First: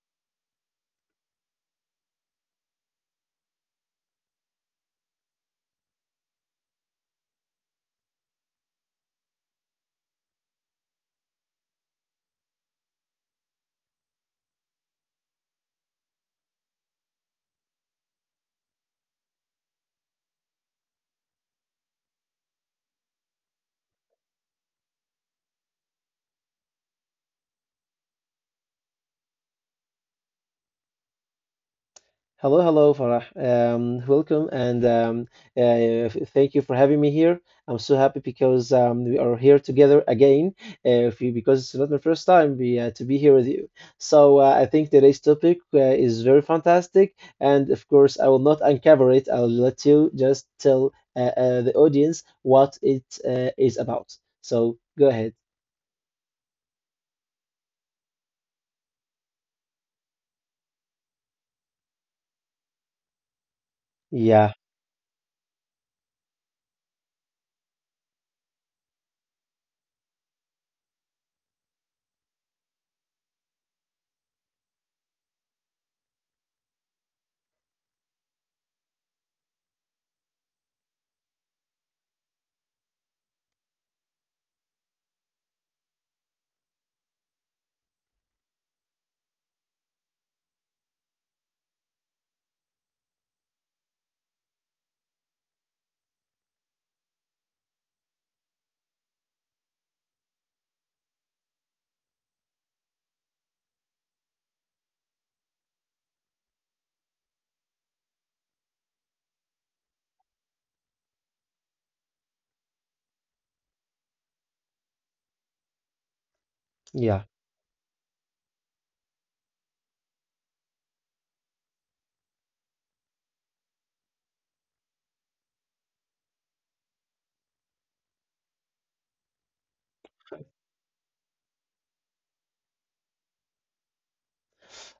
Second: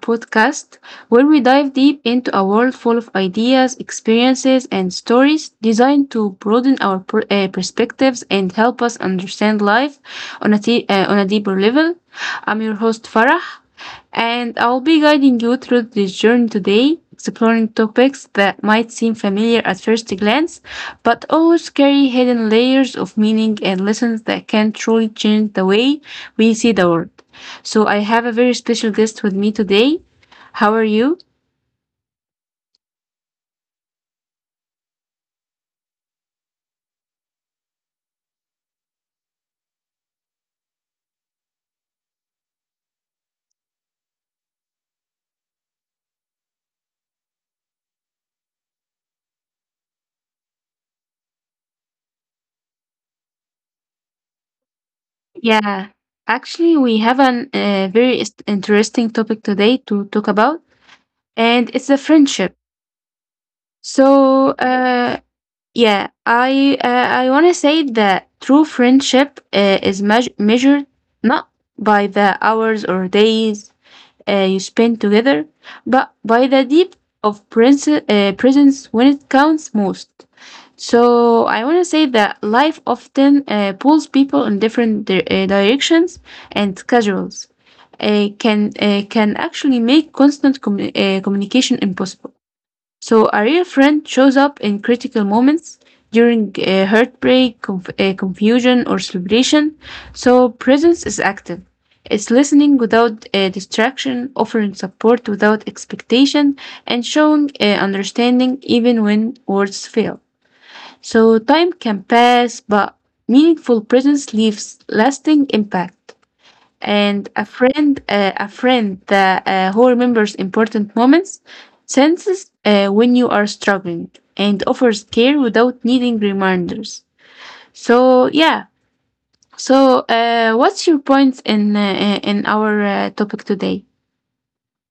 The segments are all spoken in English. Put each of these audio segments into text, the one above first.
podcast where we dive deep into a world full of ideas, experiences, and stories designed to broaden our perspectives and help us understand life on on a deeper level. I'm your host, Farah, and I'll be guiding you through this journey today, exploring topics that might seem familiar at first glance, but always carry hidden layers of meaning and lessons that can truly change the way we see the world. So I have a very special guest with me today. How are you? Hello, hello, Farah. Welcome and uh, thank you for having me here. I'm so happy because we are here together again. If you, because it's not my first time to be here with you. So I think today's topic is very fantastic, and of course I will not uncover it. I'll let you just tell the audience what it is about. So go ahead. Yeah, actually, we have an interesting topic today to talk about, and it's the friendship. So, Yeah, uh, yeah, I want to say that true friendship is measured not by the hours or days, you spend together, but by the depth of presence when it counts most. So I want to say that life often pulls people in different directions and schedules. Can actually make constant communication impossible. So a real friend shows up in critical moments during heartbreak, confusion, or celebration. So presence is active. It's listening without distraction, offering support without expectation, and showing understanding even when words fail. So time can pass, but meaningful presence leaves lasting impact, yeah. and a friend that who remembers important moments senses when you are struggling and offers care without needing reminders. So yeah so uh, what's your points in our topic today?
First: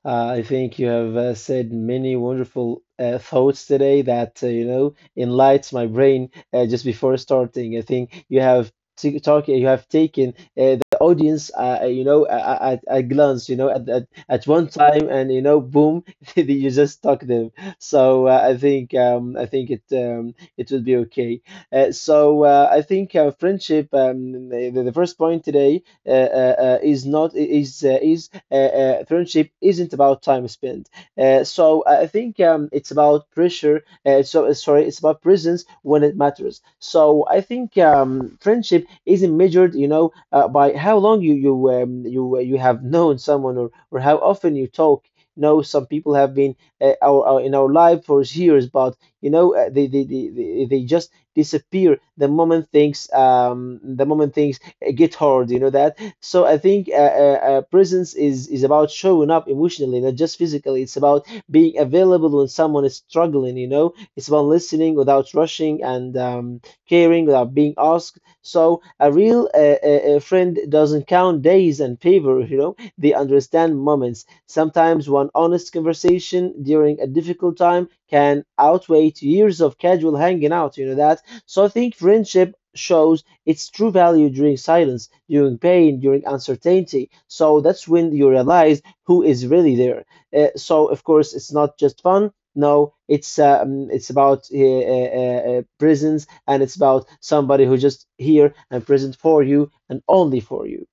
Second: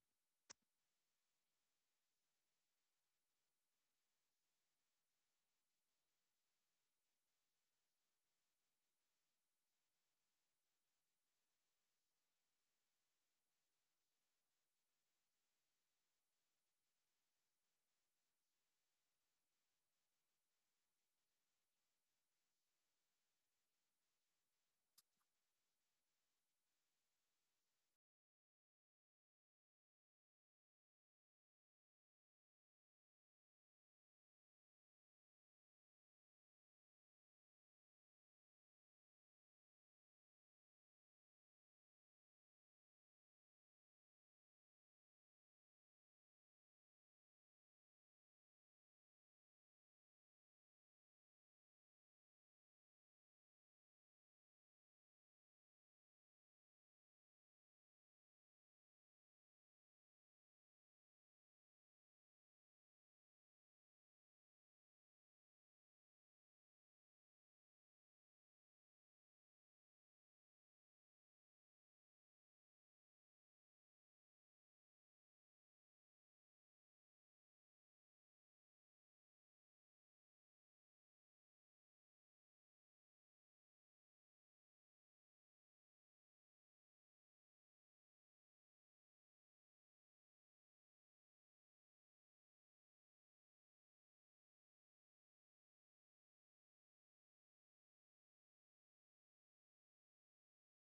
I think you have said many wonderful thoughts today that, you know, enlights my brain just before starting. I think you have t talk, you have taken the audience, you know, at a glance, you know, at one time, and you know, boom, you just talk them. So I think it will be okay. I think friendship, the first point today is not is is friendship isn't about time spent. I think it's about pressure. Sorry, it's about presence when it matters. So I think friendship isn't measured, you know, by how long you have known someone or how often you talk. You know, some people have been in our life for years, but you know, they just disappear the moment things get hard, you know that. So I think presence is about showing up emotionally, not just physically. It's about being available when someone is struggling. You know, it's about listening without rushing and caring without being asked. So a real friend doesn't count days and favor. You know, they understand moments. Sometimes one honest conversation during a difficult time can outweigh years of casual hanging out. You know that. So I think friendship shows its true value during silence, during pain, during uncertainty. So that's when you realize who is really there. So of course, it's not just fun. No, it's about presence, and it's about somebody who just here and present for you and only for you.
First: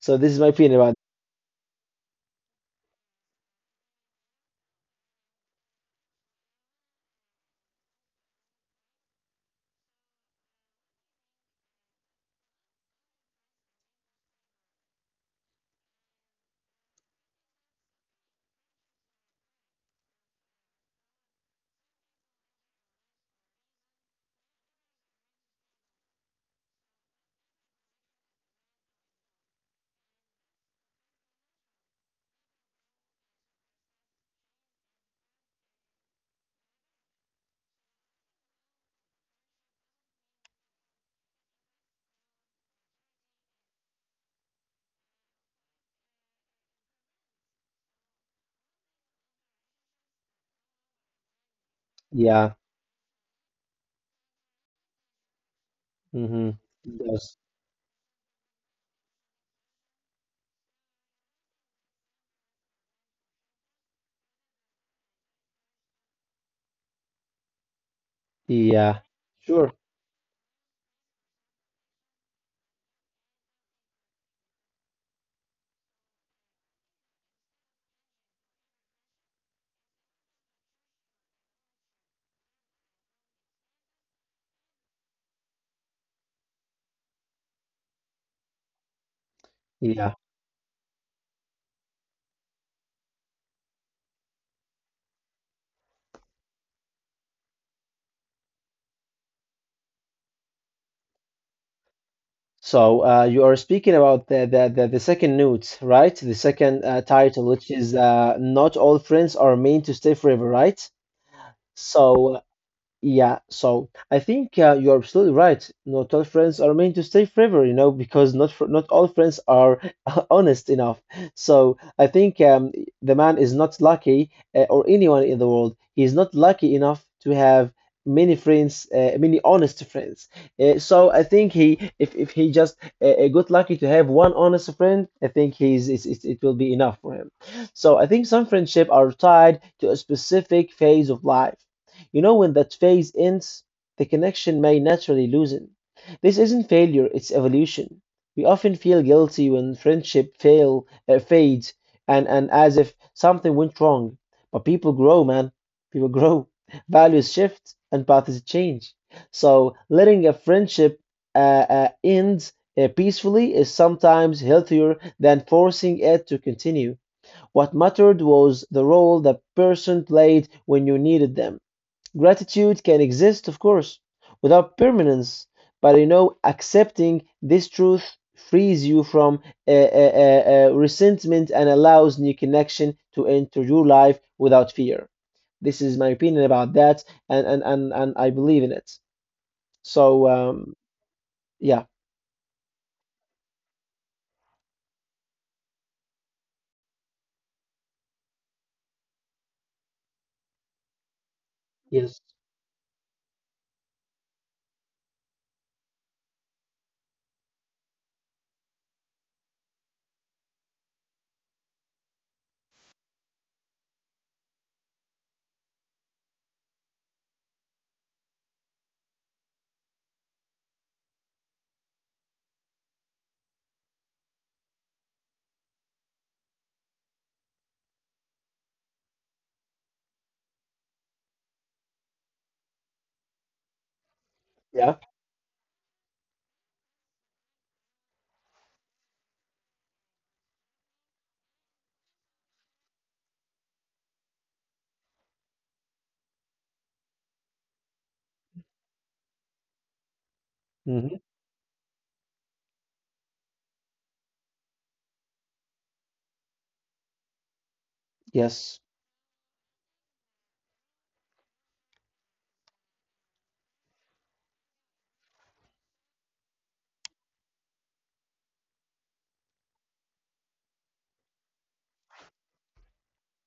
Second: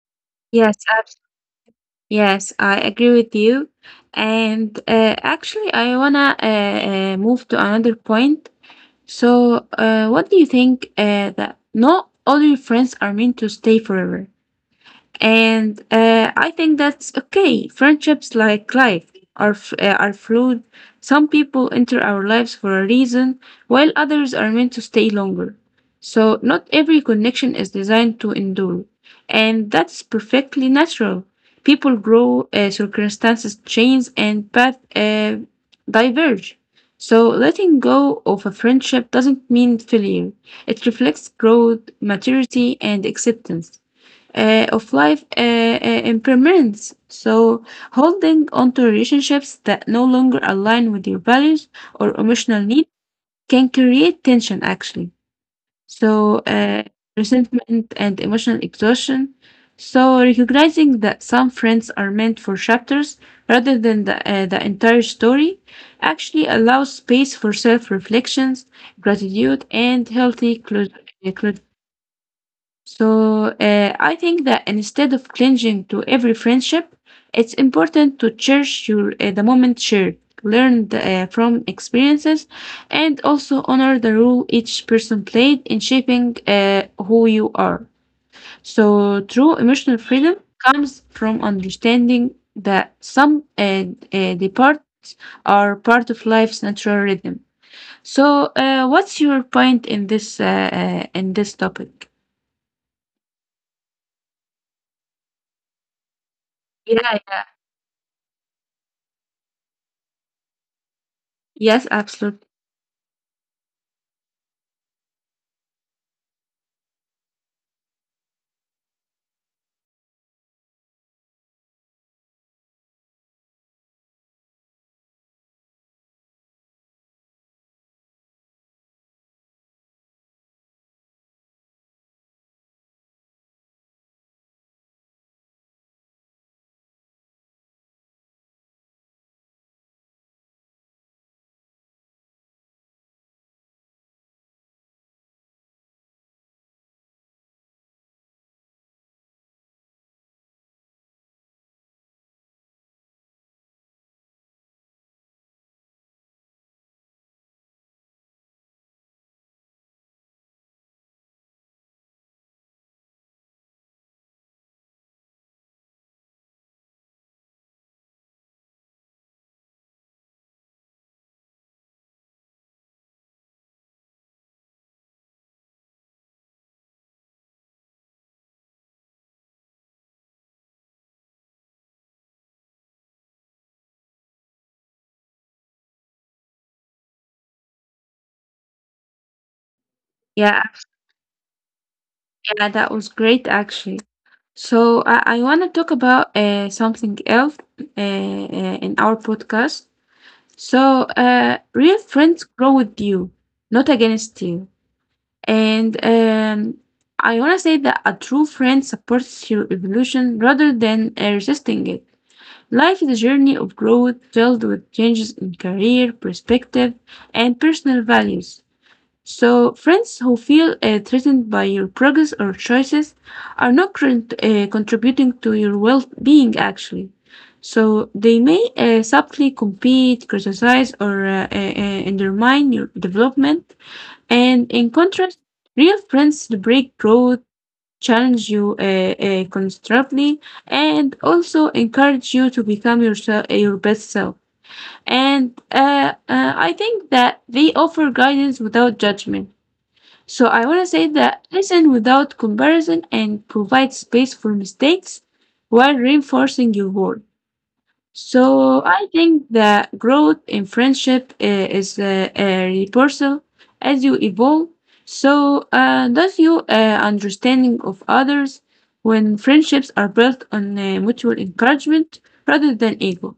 So this is my opinion Yes, about. uh, yes, I agree with you, and actually I wanna move to another point. So what do you think that not all your friends are meant to stay forever? And I think that's okay. Friendships, like life, are fluid. Some people enter our lives for a reason, while others are meant to stay longer. So, not every connection is designed to endure. And that's perfectly natural. People grow, circumstances change, and paths diverge. So, letting go of a friendship doesn't mean failure, it reflects growth, maturity, and acceptance of life impermanence. So, holding on to relationships that no longer align with your values or Yeah. emotional needs can create tension actually. So, Mm-hmm. uh, Yes. Resentment and emotional exhaustion. So, recognizing that some friends are meant for chapters rather than the entire story actually allows space for self reflections, Yeah. gratitude, Sure. and healthy closure. So I think that instead of clinging to every friendship, it's important to cherish your the moment shared, learn from experiences, and also honor the role each person played in shaping who you are. So true emotional Yeah. freedom comes from understanding that some departs are part of life's natural rhythm. So what's your point in this topic? So you are speaking about the, the second note, right? The second Yeah. title, which is Not All Friends Are Meant to Stay Forever, right? Yes, So absolutely. yeah, so I think you are absolutely right. Not all friends are meant to stay forever, you know, because not all friends are honest enough. So I think the man is not lucky, or anyone in the world, he is not lucky enough to have many friends, many honest friends. So I think if he just got lucky to have one honest friend, I think it will be enough for him. So I think some friendship are tied to a specific phase of life, you know, when that phase ends, the connection may naturally loosen. This isn't failure, it's evolution. We often feel guilty when friendship fades, and as if something went wrong. But people grow, man. People grow. Values shift and paths change. So letting a friendship uh, end peacefully is sometimes healthier than forcing it to continue. What mattered was the role the person played when you needed them. Gratitude can exist, of course, without permanence, but you know, accepting this truth frees you from resentment and allows new connection to enter your life without fear. This is my opinion about that, and and I believe in it. So, Yeah, yeah, yeah, that was great actually. So I want to talk about something else in our podcast. So real yes, friends grow with you, not against you. And I want to say that a true friend supports your evolution rather than resisting it. Life is a journey of growth filled with changes in career, perspective, and personal values. So, friends who feel threatened by your progress or choices are not contributing to your well being, actually. So, they may subtly compete, criticize, or undermine your development. And in yeah, contrast, real friends celebrate growth, challenge you constructively, and also encourage you to become yourself, your best self. And I think that they offer guidance without judgment, so I want to say hmm, that listen without comparison and provide space for mistakes while reinforcing your worth. yes, So I think that growth in friendship is a reversal as you evolve. So does your understanding of others when friendships are built on mutual encouragement rather than ego.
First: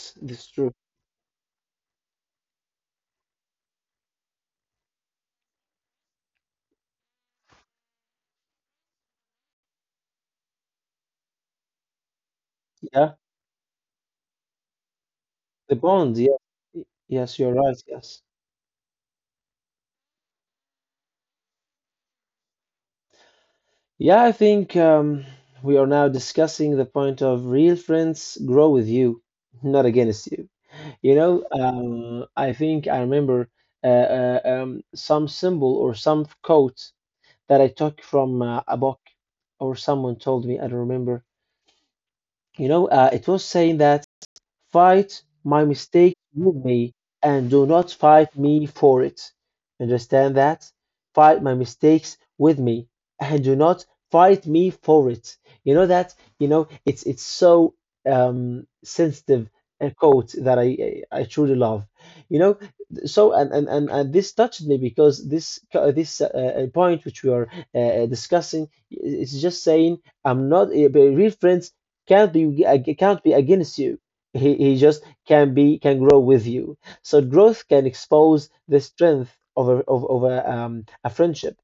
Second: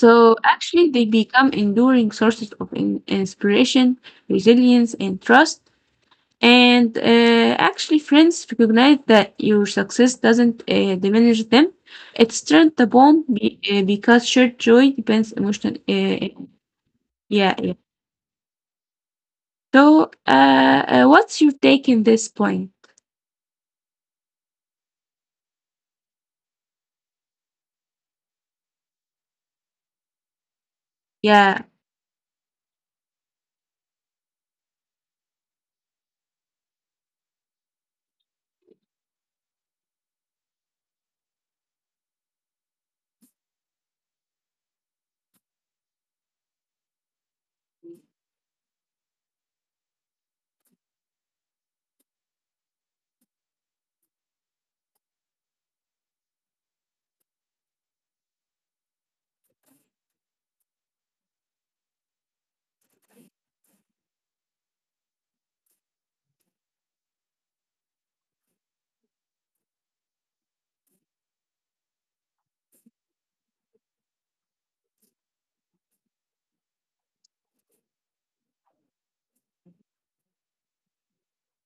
So this is true. actually, they become enduring sources of inspiration, resilience, and trust, and actually, friends recognize that your success doesn't diminish them. It strengthens the Yeah, bond because shared joy depends the emotional. bond. Yeah, yes, you're Yeah, yeah. right. Yes. So, what's your take in this point? Yeah, I think we are now discussing the point of real friends grow with you, not against you. You know, Yeah, I think I remember some symbol or some quote that I took from a book or someone told me, I don't remember. You know, it was saying that, fight my mistake with me and do not fight me for it. Understand that? Fight my mistakes with me and do not fight me for it. You know that? You know, it's so sensitive a quote that I truly love. You know, so and this touched me because this point which we are discussing is just saying, I'm not real friends can't be against you. He just can be, can grow with you. So growth can expose the strength of a, of, of a friendship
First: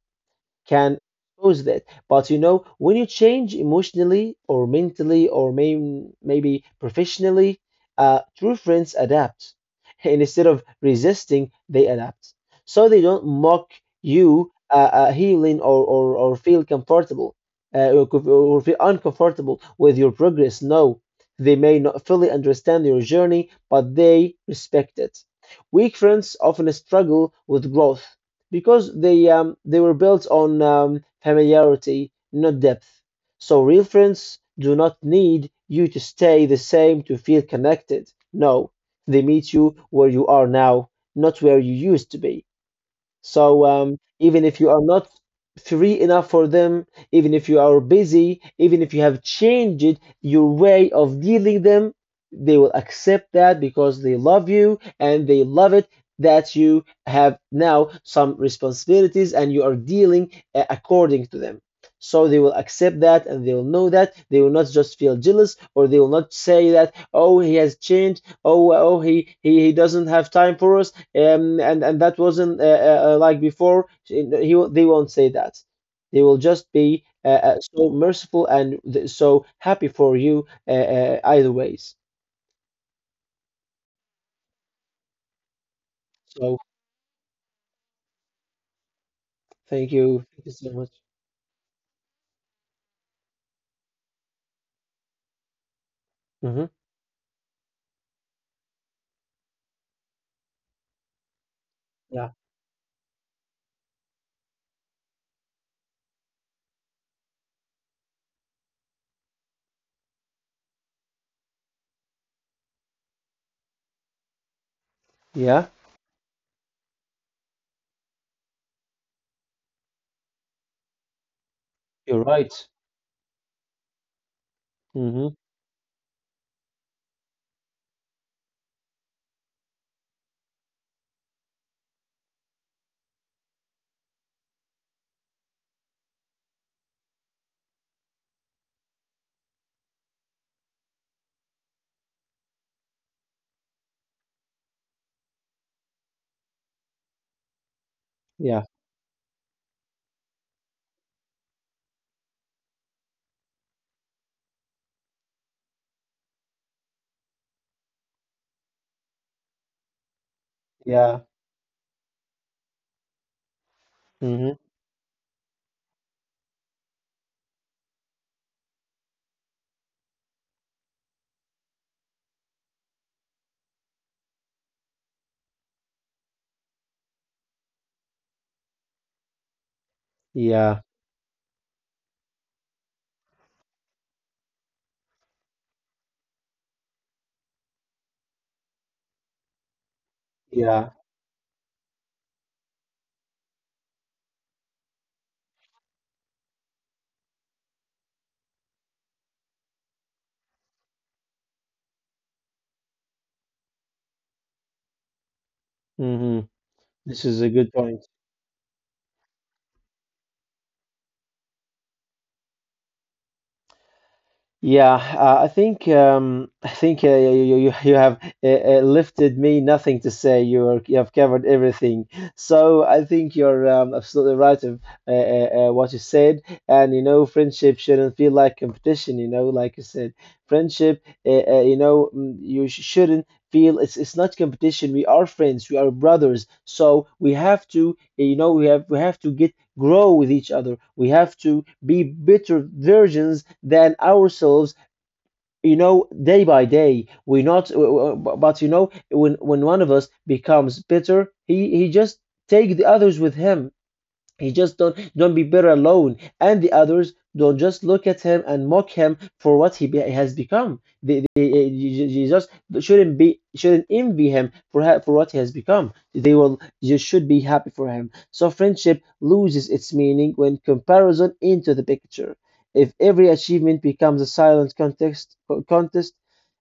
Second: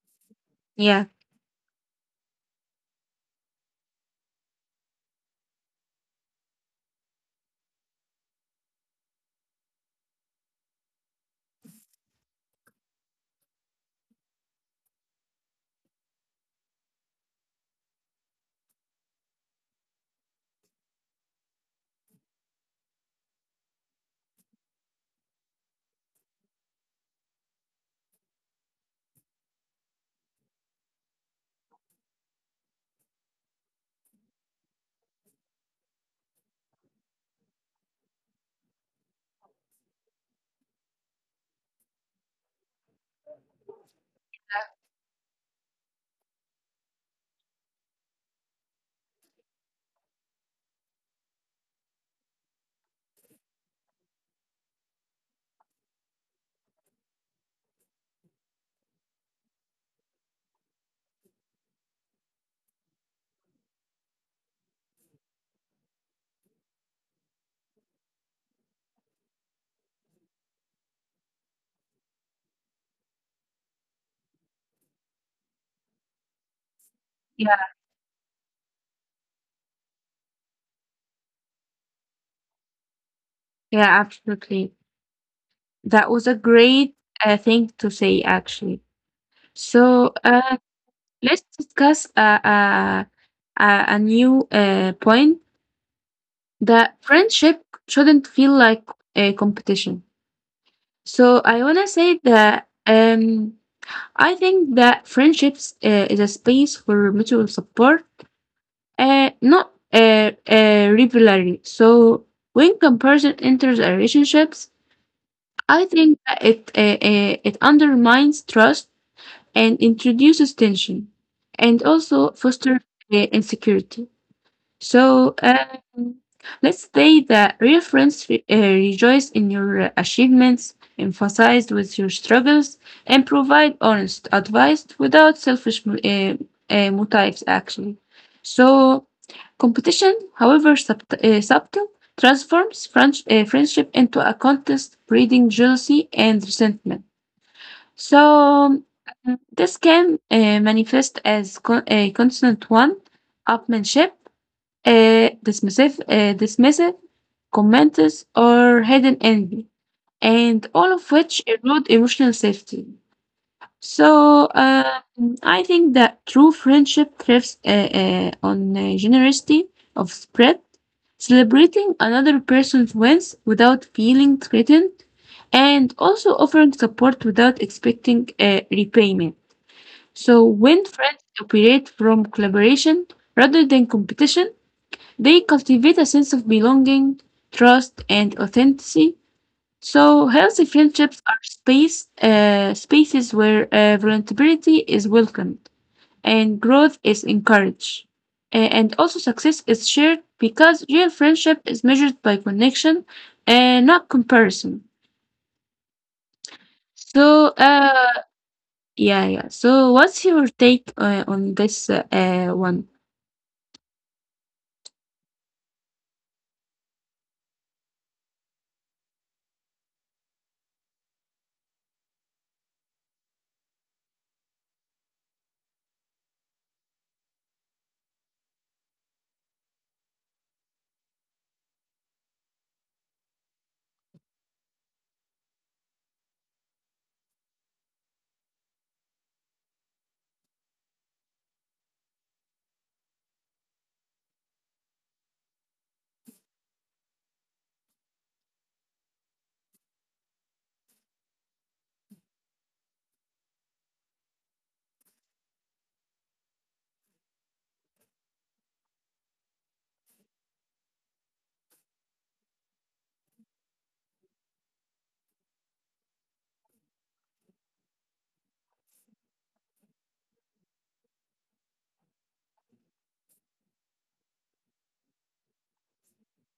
can yeah, cause that. But you know, when you change emotionally or mentally or maybe professionally, true friends adapt. And instead of resisting, they adapt. So they don't mock you healing, or, or feel comfortable uh, or, co- or feel uncomfortable with your progress. No, they may not fully understand your journey, but they respect it. Weak friends often struggle with growth because they were built on familiarity, not depth. So real friends do not need you to stay the same to feel connected. No, they meet you where you are now, not where you used to be. So even if you are not free enough for them, even if you are busy, even if you have changed your way of dealing them, they will accept that because they love you and they love it that you have now some responsibilities and you are dealing according to them. So they will accept that and they will know that they will not just feel jealous or they will not say that, oh, he has changed, oh, he doesn't have time for us, and that wasn't like before. They won't say that. They will just be yeah, so merciful and th so happy for you either ways. yeah. Absolutely, that was a So great thing to say. Actually, so thank you so much. let's discuss a new point, Hmm. that friendship shouldn't feel like a competition. So I wanna say Yeah, that I think that friendships is a space for mutual support, not rivalry. So when comparison enters a relationships, yeah, I think that it undermines trust and introduces tension, and you're also right. fosters insecurity. So Hmm. Let's say that real friends rejoice in your achievements, emphasize with your struggles, and provide honest advice without selfish motives, actually. So, competition, however subtle, transforms friendship into a contest, breeding jealousy and resentment. So, Yeah, this can manifest as a constant one upmanship, dismissive comments or hidden envy, and all of yeah, which erode emotional safety. So hmm, I think that true friendship thrives on generosity of spread, celebrating another person's wins without feeling threatened, and also offering support without expecting repayment. So yeah, when friends operate from collaboration rather than competition, they cultivate a sense of belonging, trust, and authenticity. So healthy yeah. friendships are spaces where vulnerability is welcomed and growth is encouraged. And also success is shared because real friendship is measured by connection and not comparison. Hmm. This is a So good point. uh yeah yeah. So what's your take on this one? Yeah, I think you have lifted me nothing to say. You are, you have covered everything. So I think you're absolutely right of what you said. And you know, friendship shouldn't feel like competition. You know, like you said, friendship. You know, you sh shouldn't feel it's not competition. We are friends. We are brothers. So we have to, you know, we have to get grow with each other. We have to be better versions than ourselves. You know, day by day, we not. But you know, when one of us becomes bitter, he just take the others with him. He just don't be better alone. And the others don't just look at him and mock him for what has become. You just shouldn't envy him for for what he has become. They will, you should be happy for him. So friendship loses its meaning when comparison into the picture. If every achievement becomes a silent contest,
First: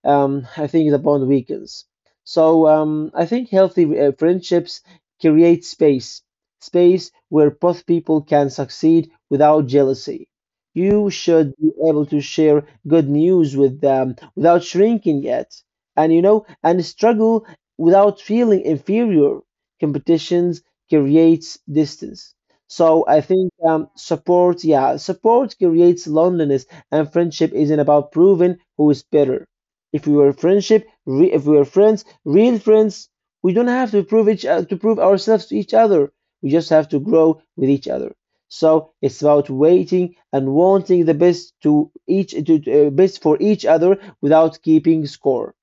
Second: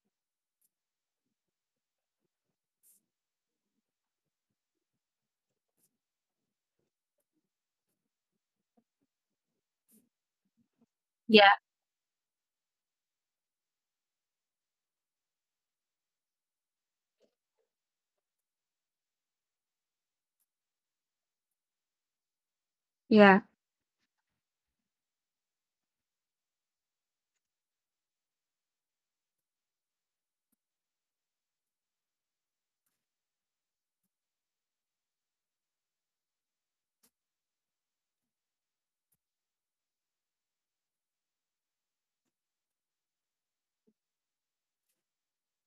I think the bond weakens. So I think healthy friendships create space where both people can succeed without jealousy. You Yeah should be able to share good news with them without shrinking it, and you know, and struggle without feeling inferior. Competitions creates distance. So I yeah think support, yeah, support creates loneliness, and friendship isn't about proving who is better. If we were friendship, if we were friends, real friends, we don't have to prove each to prove ourselves to each other. We just have to grow with each other. So it's about waiting and wanting the best best for each other without keeping score.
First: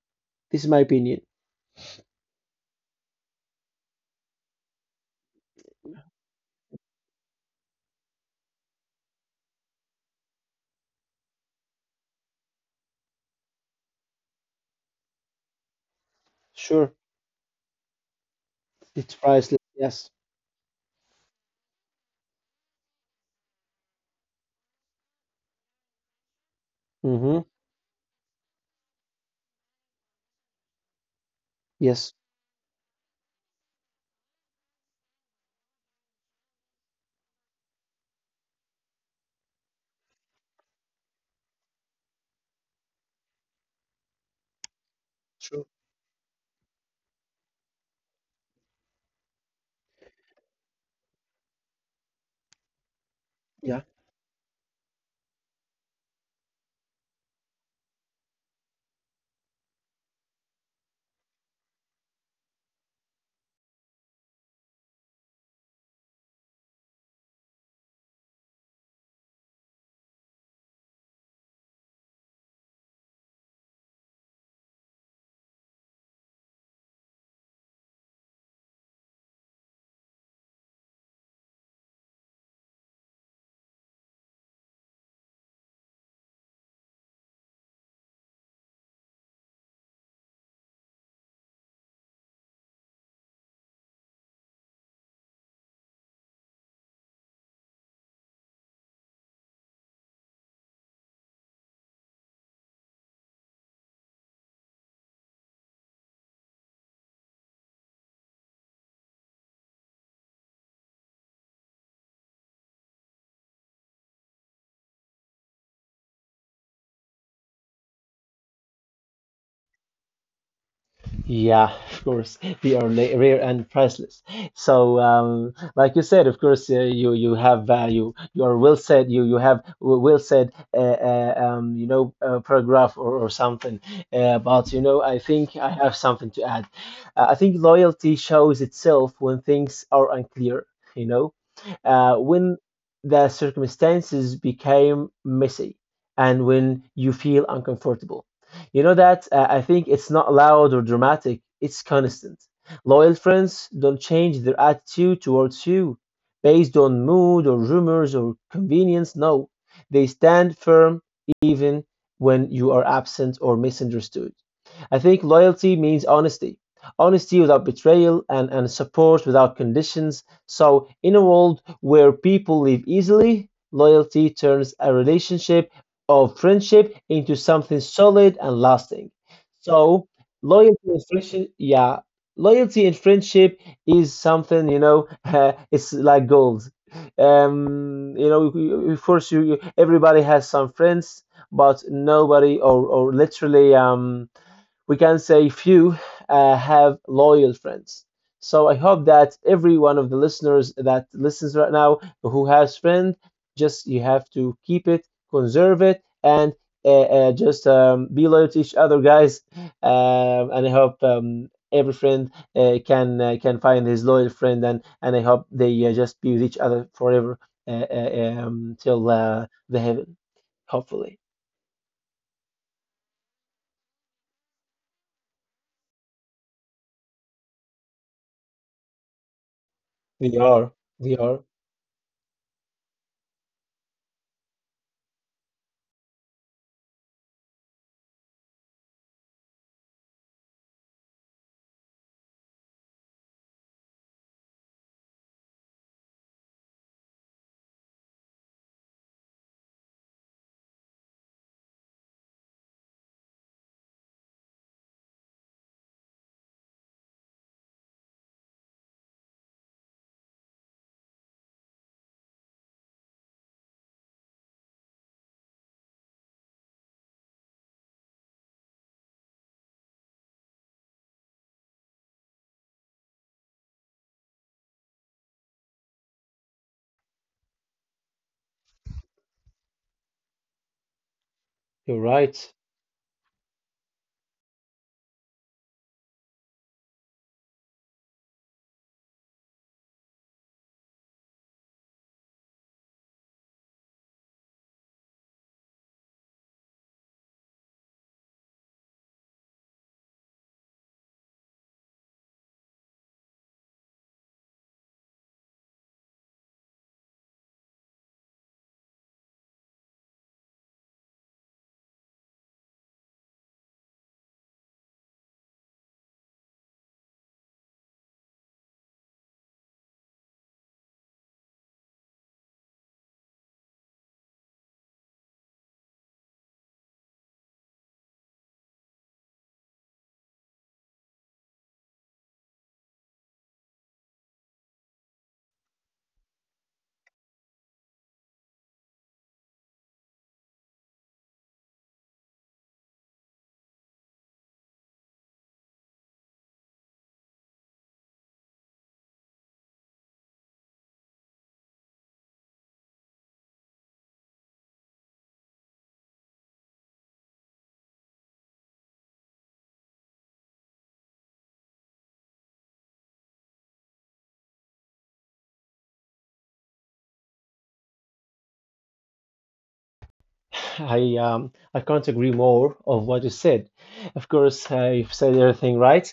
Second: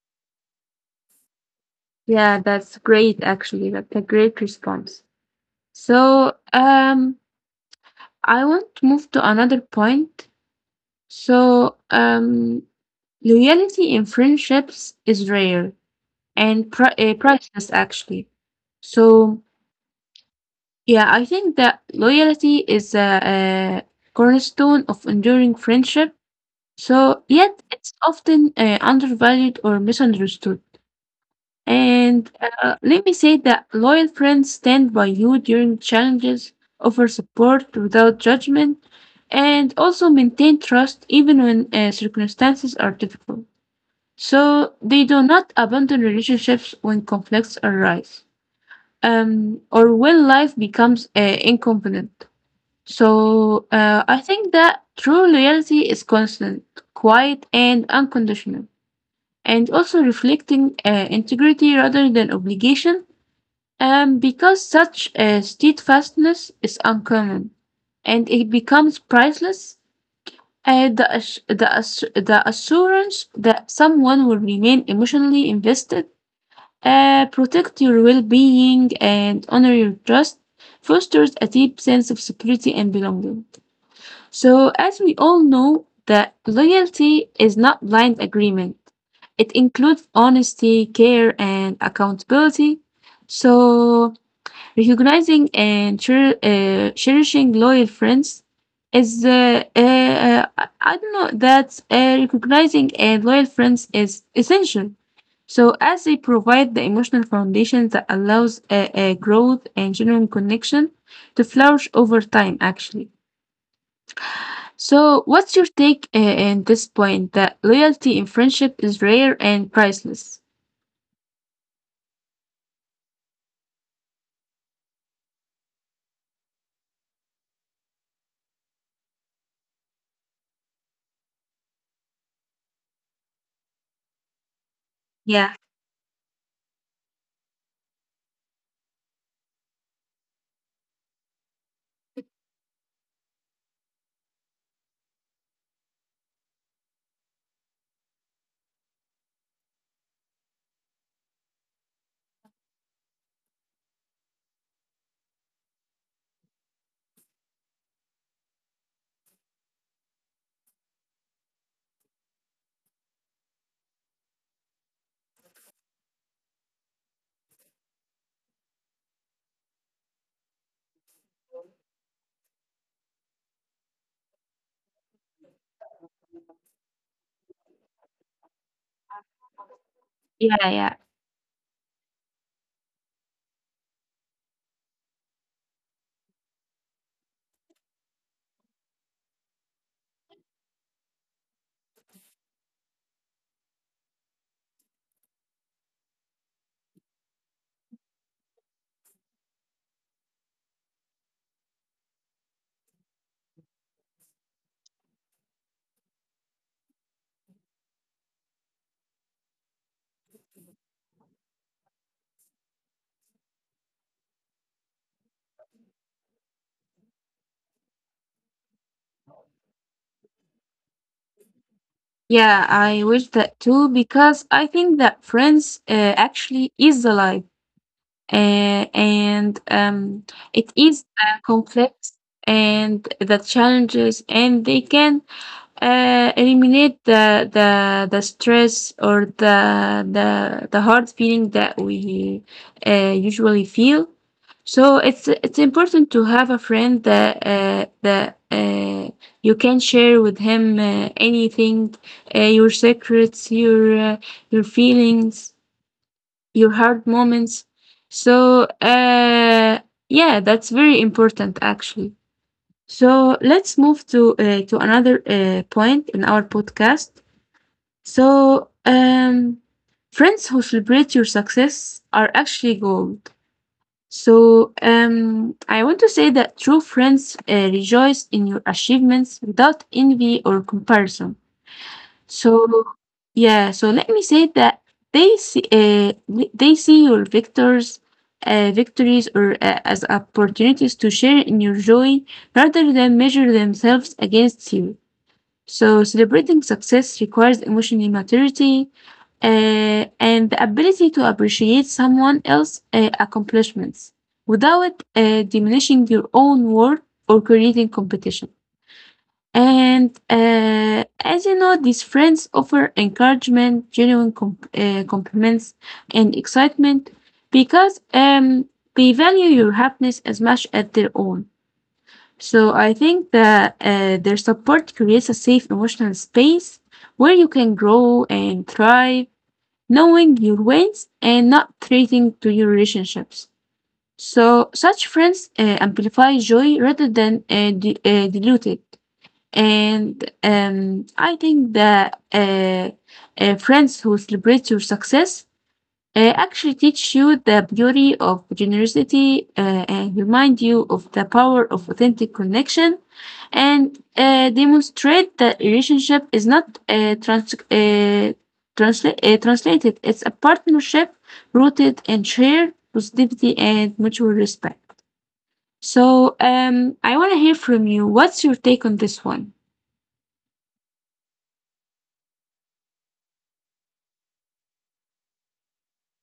This is my opinion. yeah. That's great actually. That's a great response. So, I want to move to another point. So, loyalty in friendships is rare and Sure, Yes. priceless, actually. it's So, priceless. Yes. yeah, I think that loyalty is a cornerstone of enduring friendship. So, Mm-hmm. yet it's often undervalued or misunderstood. Yes. And let me say that loyal friends stand by you during challenges, offer support without judgment, and also maintain trust even when circumstances are difficult. So they do not Sure. abandon relationships when conflicts arise or when life becomes inconvenient. So Yeah. I think that true loyalty is constant, quiet, and unconditional, and also reflecting integrity rather than obligation because such a steadfastness is uncommon, and it becomes priceless. The assurance that someone will remain emotionally invested, protect your well being, and honor your trust fosters a deep sense of security and belonging. So, as we all know, that loyalty is not blind agreement, it includes honesty, care, and accountability. So, recognizing and cherishing loyal friends is, I don't know, that recognizing and loyal friends is essential. So, as they provide the emotional foundation that allows growth and genuine connection to flourish over time, actually. So, what's your take in this point that loyalty in friendship is rare and priceless? Yeah, of course, they are rare and priceless. So, like you said, of course, you have value. You are well said. You have well said. You know, paragraph or something. But you know, I Yeah, think I have something to add. I think loyalty shows itself when things are unclear. You know, when the circumstances became messy, and when you feel uncomfortable. You know that I think it's not loud or dramatic, it's constant. Loyal friends don't change their attitude towards you based on mood or rumors or convenience. No, they stand firm even when you are absent or misunderstood. I think loyalty means honesty. Honesty without betrayal and support without conditions. So, in a world where people live easily, loyalty turns a relationship of friendship into something solid and lasting. So yeah, loyalty yeah. and friendship, yeah, loyalty and friendship is something you know. It's like gold. You know, of course, you everybody has some friends, but nobody or literally we can say few have loyal friends. So I hope that every one of the listeners that listens right now who has friend, just you have to keep it, conserve it, and uh, just be loyal to each other, guys. And I hope every friend can find his loyal friend, and I hope they just be with each other forever till the heaven. Hopefully, Yeah, I wish that too because I think that friends actually is the life, and they are. it is They are. complex and the challenges, and they can eliminate the stress or the hard feeling that we usually feel. So it's important to have a friend that you can share with him anything, your secrets, your feelings, your hard moments. So yeah, that's very important actually. So let's move to another point in our podcast. So friends who celebrate your success are actually gold. So I want to say that true friends rejoice in your achievements without envy or comparison. You're So right. yeah, so let me say that they they see your victories or as opportunities to share in your joy rather than measure themselves against you. So celebrating success requires emotional maturity and the ability to appreciate someone else's accomplishments without diminishing your own worth or creating competition. And as you know, these friends offer encouragement, genuine compliments, and excitement because they value your happiness as much as their own. So I think that their support creates a safe emotional space where you can grow and thrive, knowing your wins and not threatening to your relationships. So such friends amplify joy rather than dilute it. And I think that Friends who celebrate your success actually teach you the beauty of generosity and remind you of the power of authentic connection and demonstrate that relationship is not translated, it's a partnership rooted in shared positivity and mutual respect. I want to hear from you. What's your take on this one? I can't agree more of what you said. Of course, you've said everything right,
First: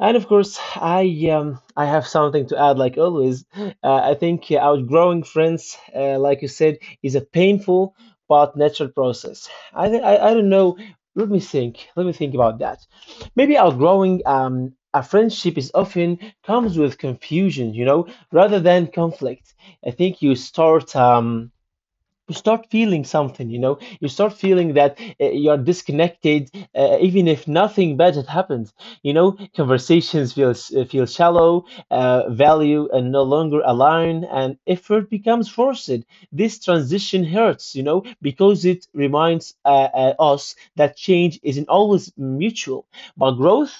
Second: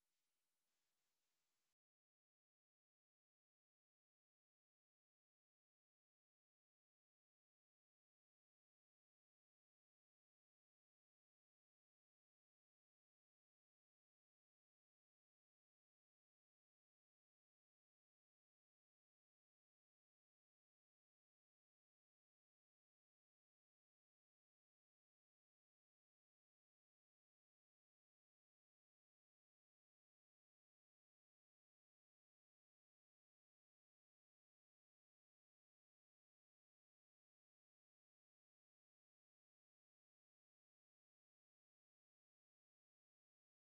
and of course, I have something to add. Like always, I think outgrowing friends, like you said, is a painful but natural process. I, th- I don't know. Let me think. Let me think about that. Maybe outgrowing a friendship is often comes with confusion, you know, rather than conflict. I think you start feeling something, you know, you start feeling that you're disconnected even if nothing bad had happened. You know, feel shallow, value and no longer aligned, and effort becomes forced. This transition hurts, you know, because it reminds us that change isn't always mutual, but growth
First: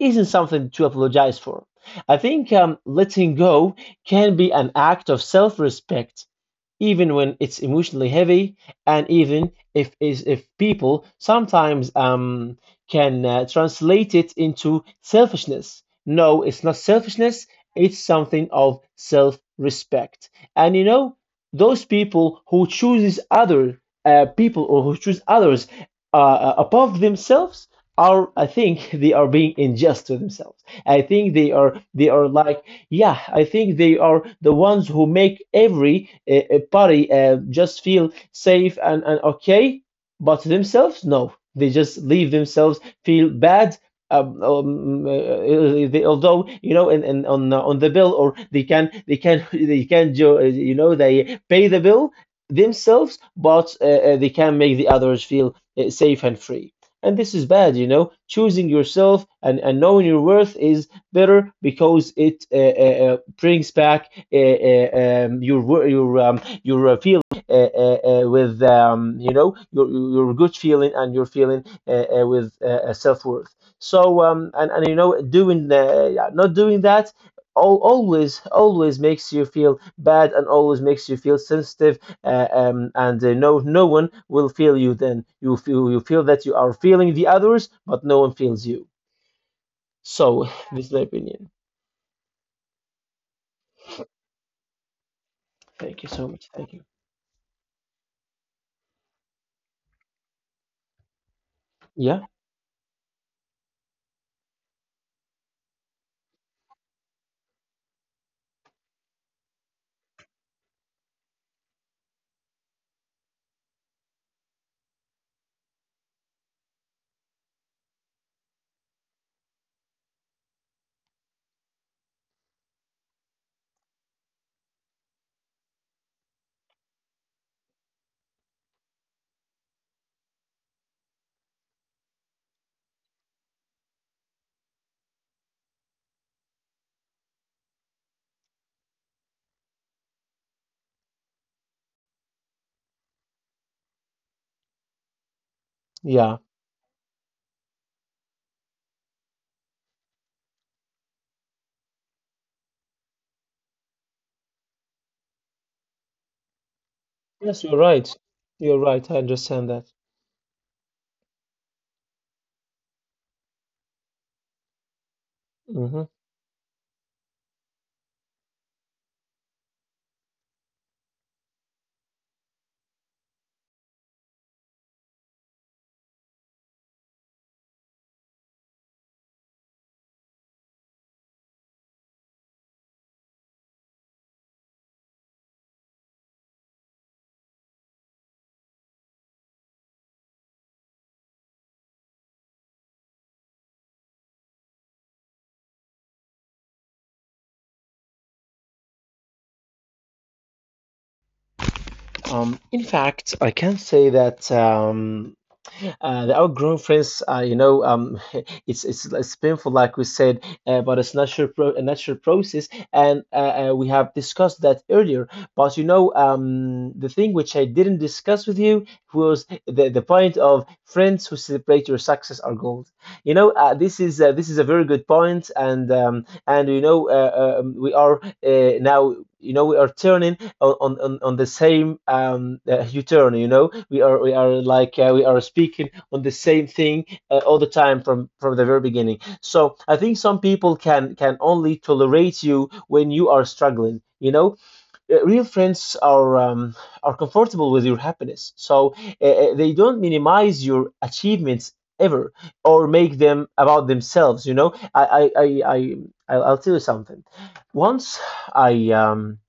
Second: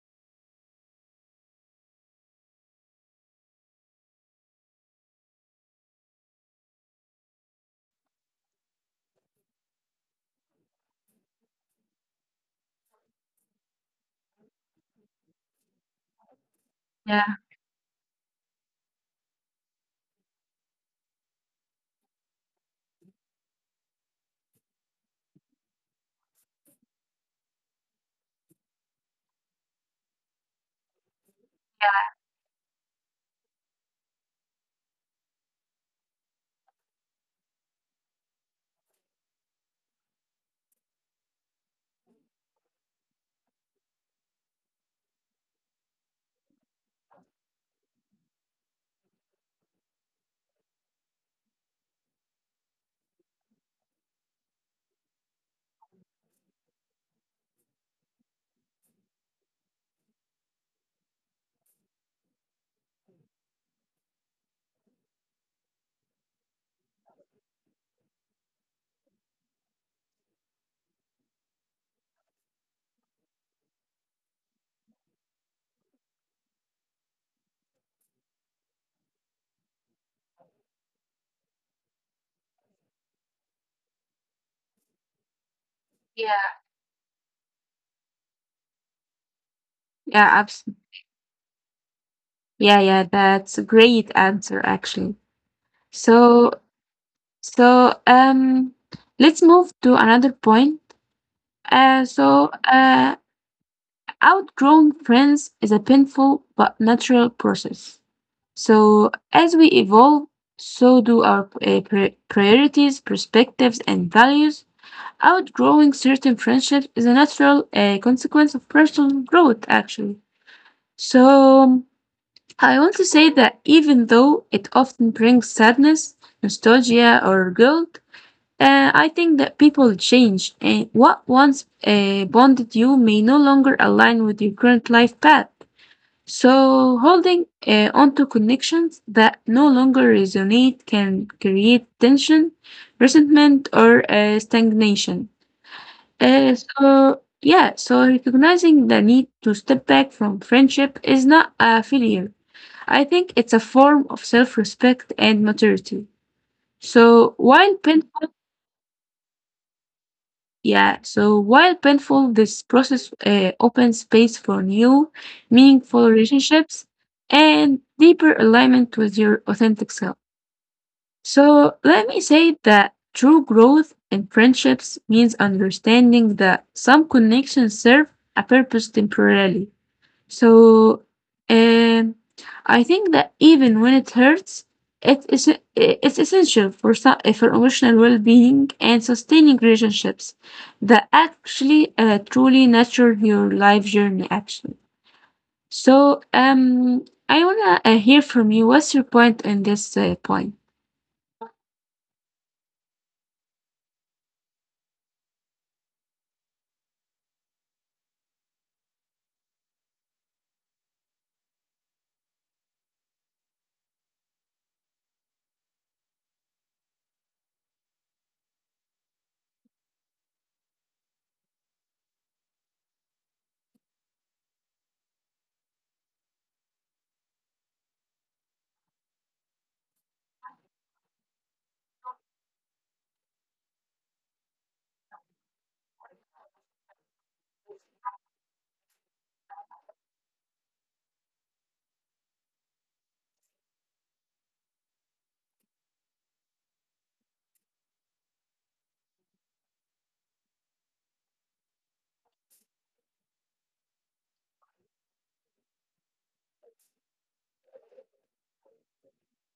isn't something to apologize for. I think letting go can be an act of self respect, even when it's emotionally heavy, and even if is if people sometimes can translate it into selfishness. No, it's not Yeah. selfishness. It's something of self-respect. And you know, those people who chooses other people, or who choose others above themselves are, I think, they are being unjust to themselves. I think they are like yeah, I think they are the ones who make every party just feel safe and okay, but themselves, no. They just leave themselves feel bad. They, although you know, and on the bill, or they can they can jo- eh, you know they pay the bill themselves, but they can make the others feel safe and free. And this is bad, you know. Choosing yourself, and knowing your worth, is better because it brings back your feeling with you know your good feeling and your feeling with self worth. So and you know not doing that always, always makes you feel bad, and always makes you feel sensitive, and no, no one will feel you. Then you feel that you are feeling the others, but no one feels you. Yeah, So, absolutely. this is my opinion. Yeah, yeah, that's a great answer actually. Thank you so So, much. Thank you. so let's move to another point. Uh, Yeah. so uh, Outgrowing friends is a painful but natural process. So as we evolve, so do our priorities, perspectives, and values. Outgrowing certain friendships is a natural consequence of personal growth, actually. So I want to say that even though it often brings sadness, nostalgia, or guilt, I think that people change, and what once bonded you may no longer align with your current life path. So holding onto connections that no longer resonate can create tension, resentment, or stagnation. Yeah. So recognizing the need to step back from friendship is not a failure. I think it's a form of self-respect and maturity. So Yes, while you're right. painful, You're right. I understand that. yeah, so while painful, this process opens space for new, Mm-hmm. meaningful relationships and deeper alignment with your authentic self. So let me say that true growth in friendships means understanding that some connections serve a purpose temporarily. So, um, I think that even when it hurts, it is it's essential for for emotional well-being and sustaining relationships that actually truly nurture your life journey. Actually, I wanna hear from you. What's your point on this point? In fact, I can say that the outgrown friends, you know, it's it's painful, like we said, but it's natural pro a natural process, and we have discussed that earlier. But you know, the thing which I didn't discuss with you was the point of friends who celebrate your success are gold. You know, this is a very good point, and you know, we are now. You know, we are turning on the same journey. You know, we are speaking on the same thing all the time from the very beginning. So I think some people can only tolerate you when you are struggling. You know, real friends are comfortable with your happiness, so they don't minimize your achievements ever or make them about themselves. You know, I I'll tell you something. Once I um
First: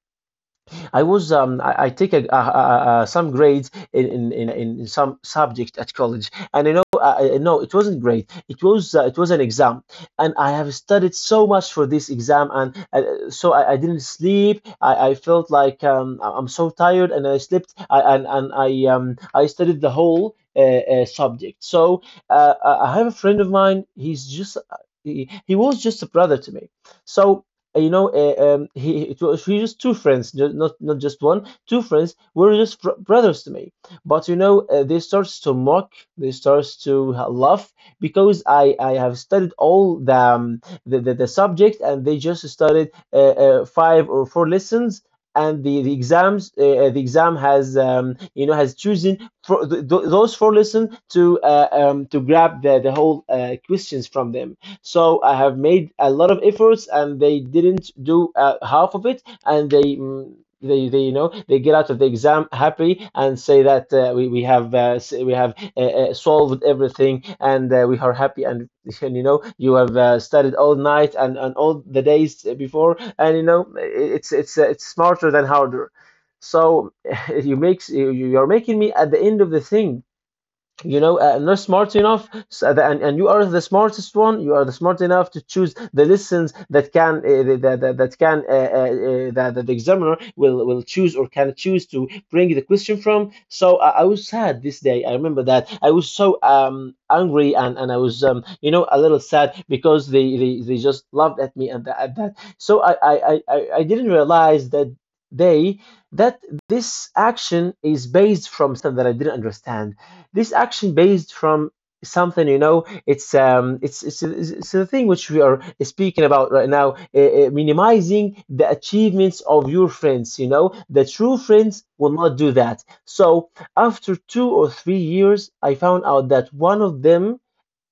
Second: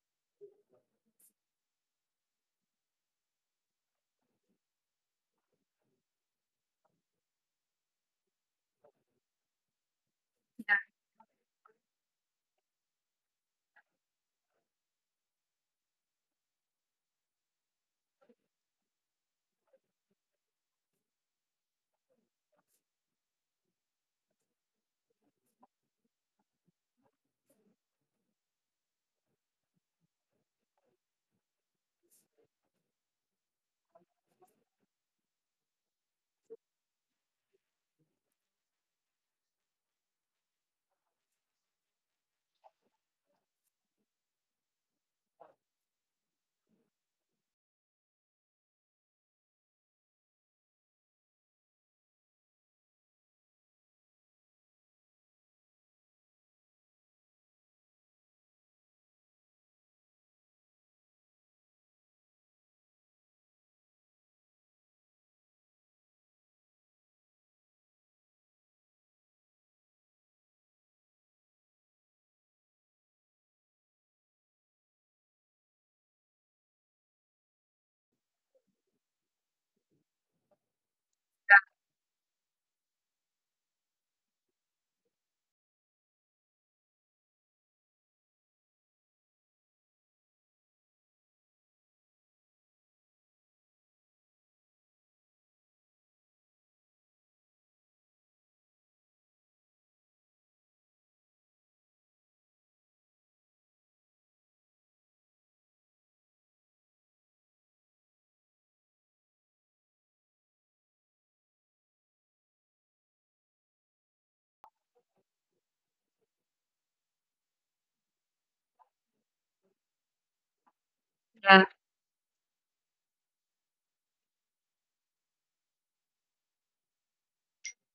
I was I take some grades some subject at college, and you know, no, it wasn't great. It was an exam, and I have studied so much for this exam, and I didn't sleep. I felt like I'm so tired, and I slept. I, and I I studied the whole subject. So I have a friend of mine. He was just a brother to me. So you know, he it was we just two friends, not not just one, two friends were just fr brothers to me. But you know, they starts to mock, they starts to ha- laugh because I have studied all the subject, and they just studied five or four lessons. And the exams, the exam has you know has chosen for th th those four lessons to grab the whole questions from them. So I have made a lot of efforts, and they didn't do half of it, and they you know they get out of the exam happy and say that we have solved everything, and we are happy, and and you know you have studied all night, and all the days before, and you know it's smarter than harder. So you're making me at the end of the thing, you know, not smart enough, so and you are the smartest one, you are the smart enough to choose the lessons that can that can that the examiner will choose or can choose to bring the question from. So I was sad this day. I remember that I was so angry, and I was you know a little sad because they just laughed at me, at that. So I didn't realize that they, that this action is based from something that I didn't understand, this action based from something, you know. It's the thing which we are speaking about right now, minimizing the achievements of your friends. You know, the true friends will not do that. So after 2 or 3 years I found out that one of them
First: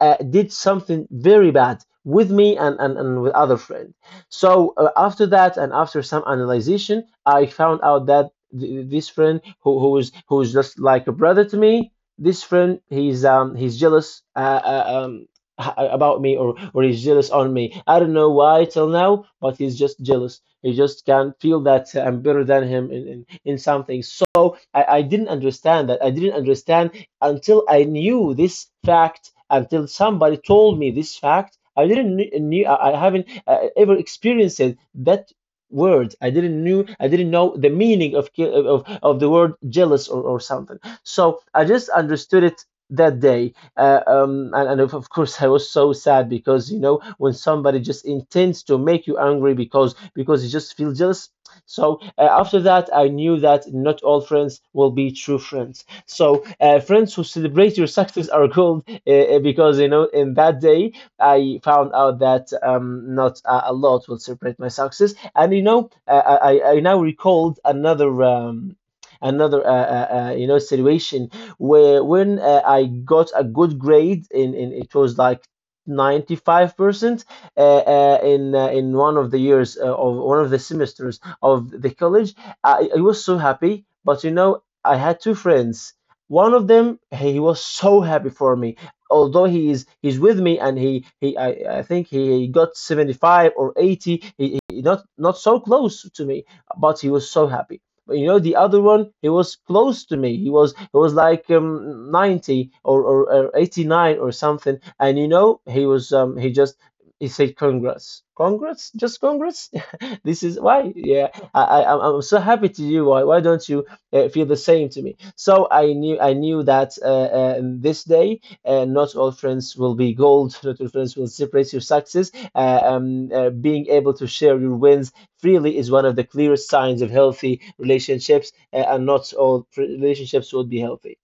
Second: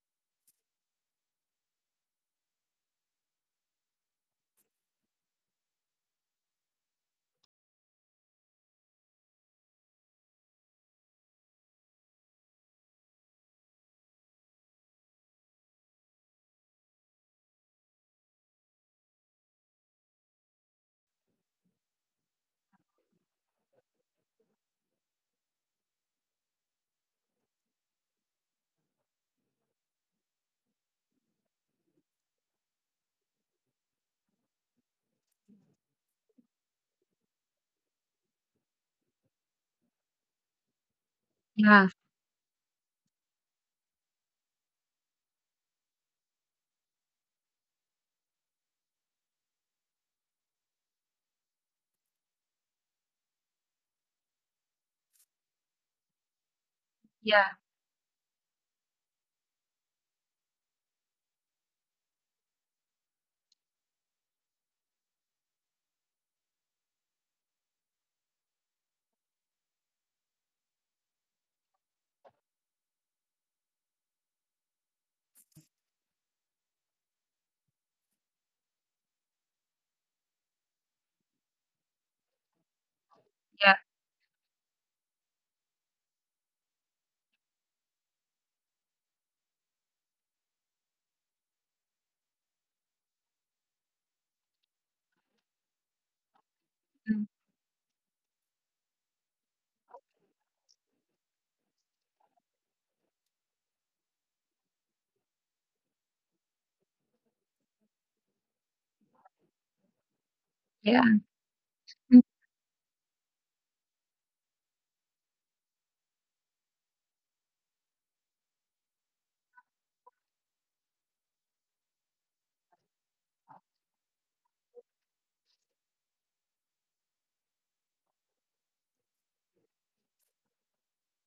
did something very bad with me, and with other friend. So after that, and after some analyzation, I found out that this friend, who who is just like a brother to me, this friend, he's jealous about me, or he's jealous on me. I don't know why till now, but he's just jealous. He just can feel that I'm better than him in something. So I didn't understand that. I didn't understand until I knew this fact, until somebody told me this fact. I didn't knew, I haven't ever experienced that word. I didn't knew, I didn't know the meaning of the word jealous, or something. So I just Yeah, understood it that day, and of course I was so sad, because you know when somebody just intends to make you angry because you just feel jealous. So after that I knew that not all friends will be true friends. So friends who yeah, celebrate your success are called because you know in that day I found out that not a lot will celebrate my success. And you know, I now recalled another another, you know, situation where when I got a good grade in it was like 95% in one of the years of one of the semesters of the college. I was so yeah, happy, but you know, I had two friends. One of them, he was so happy for me. Although he's with me, and he I think he got 75 or 80. He not so close to me, but he mm, was so happy. But the other one, he was close to me. He was like 90 or 89 or something. And he was he said congrats, congrats, just congrats. This is why, yeah, yeah. I'm mm, so happy to you, why don't you feel the same to me? So I knew that this day, not all friends will be gold. Not all friends will celebrate your success. Being able to share your wins freely is one of the clearest signs of healthy relationships, and not all relationships will be healthy.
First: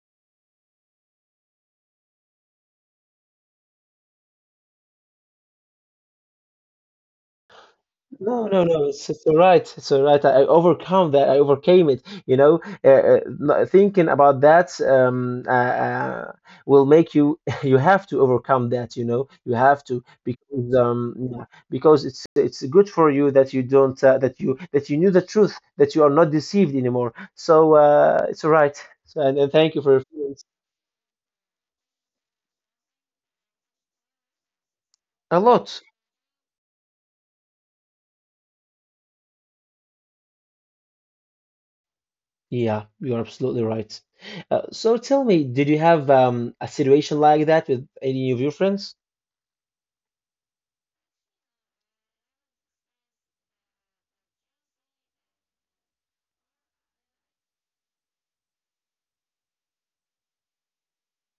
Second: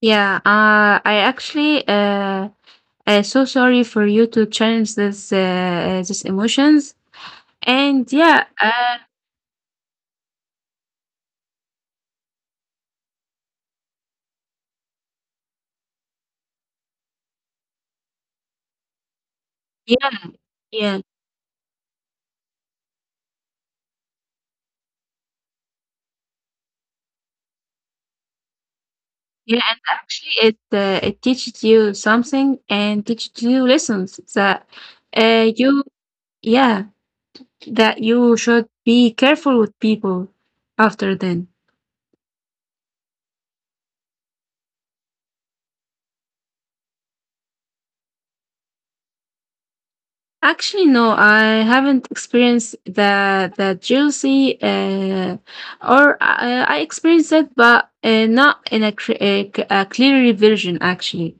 yeah. I actually so sorry for you to challenge this these emotions. And yeah, No, no, no. It's all right. It's all right. I overcome that. I overcame it. Thinking about that will make you. You have to overcome that. You have to, yeah, because yeah, because it's good for you that you don't that you knew the truth, that you are not deceived anymore. So it's all right. So, and yeah. thank you And for your actually, feelings. It teaches you something and teaches you lessons that A lot. you yeah, that you should be careful with people after then. Yeah, you're absolutely right. So tell me, did you have a situation like that with any of your friends? Actually, no, I haven't experienced the jealousy, or I experienced it, but not in a, a clear version actually.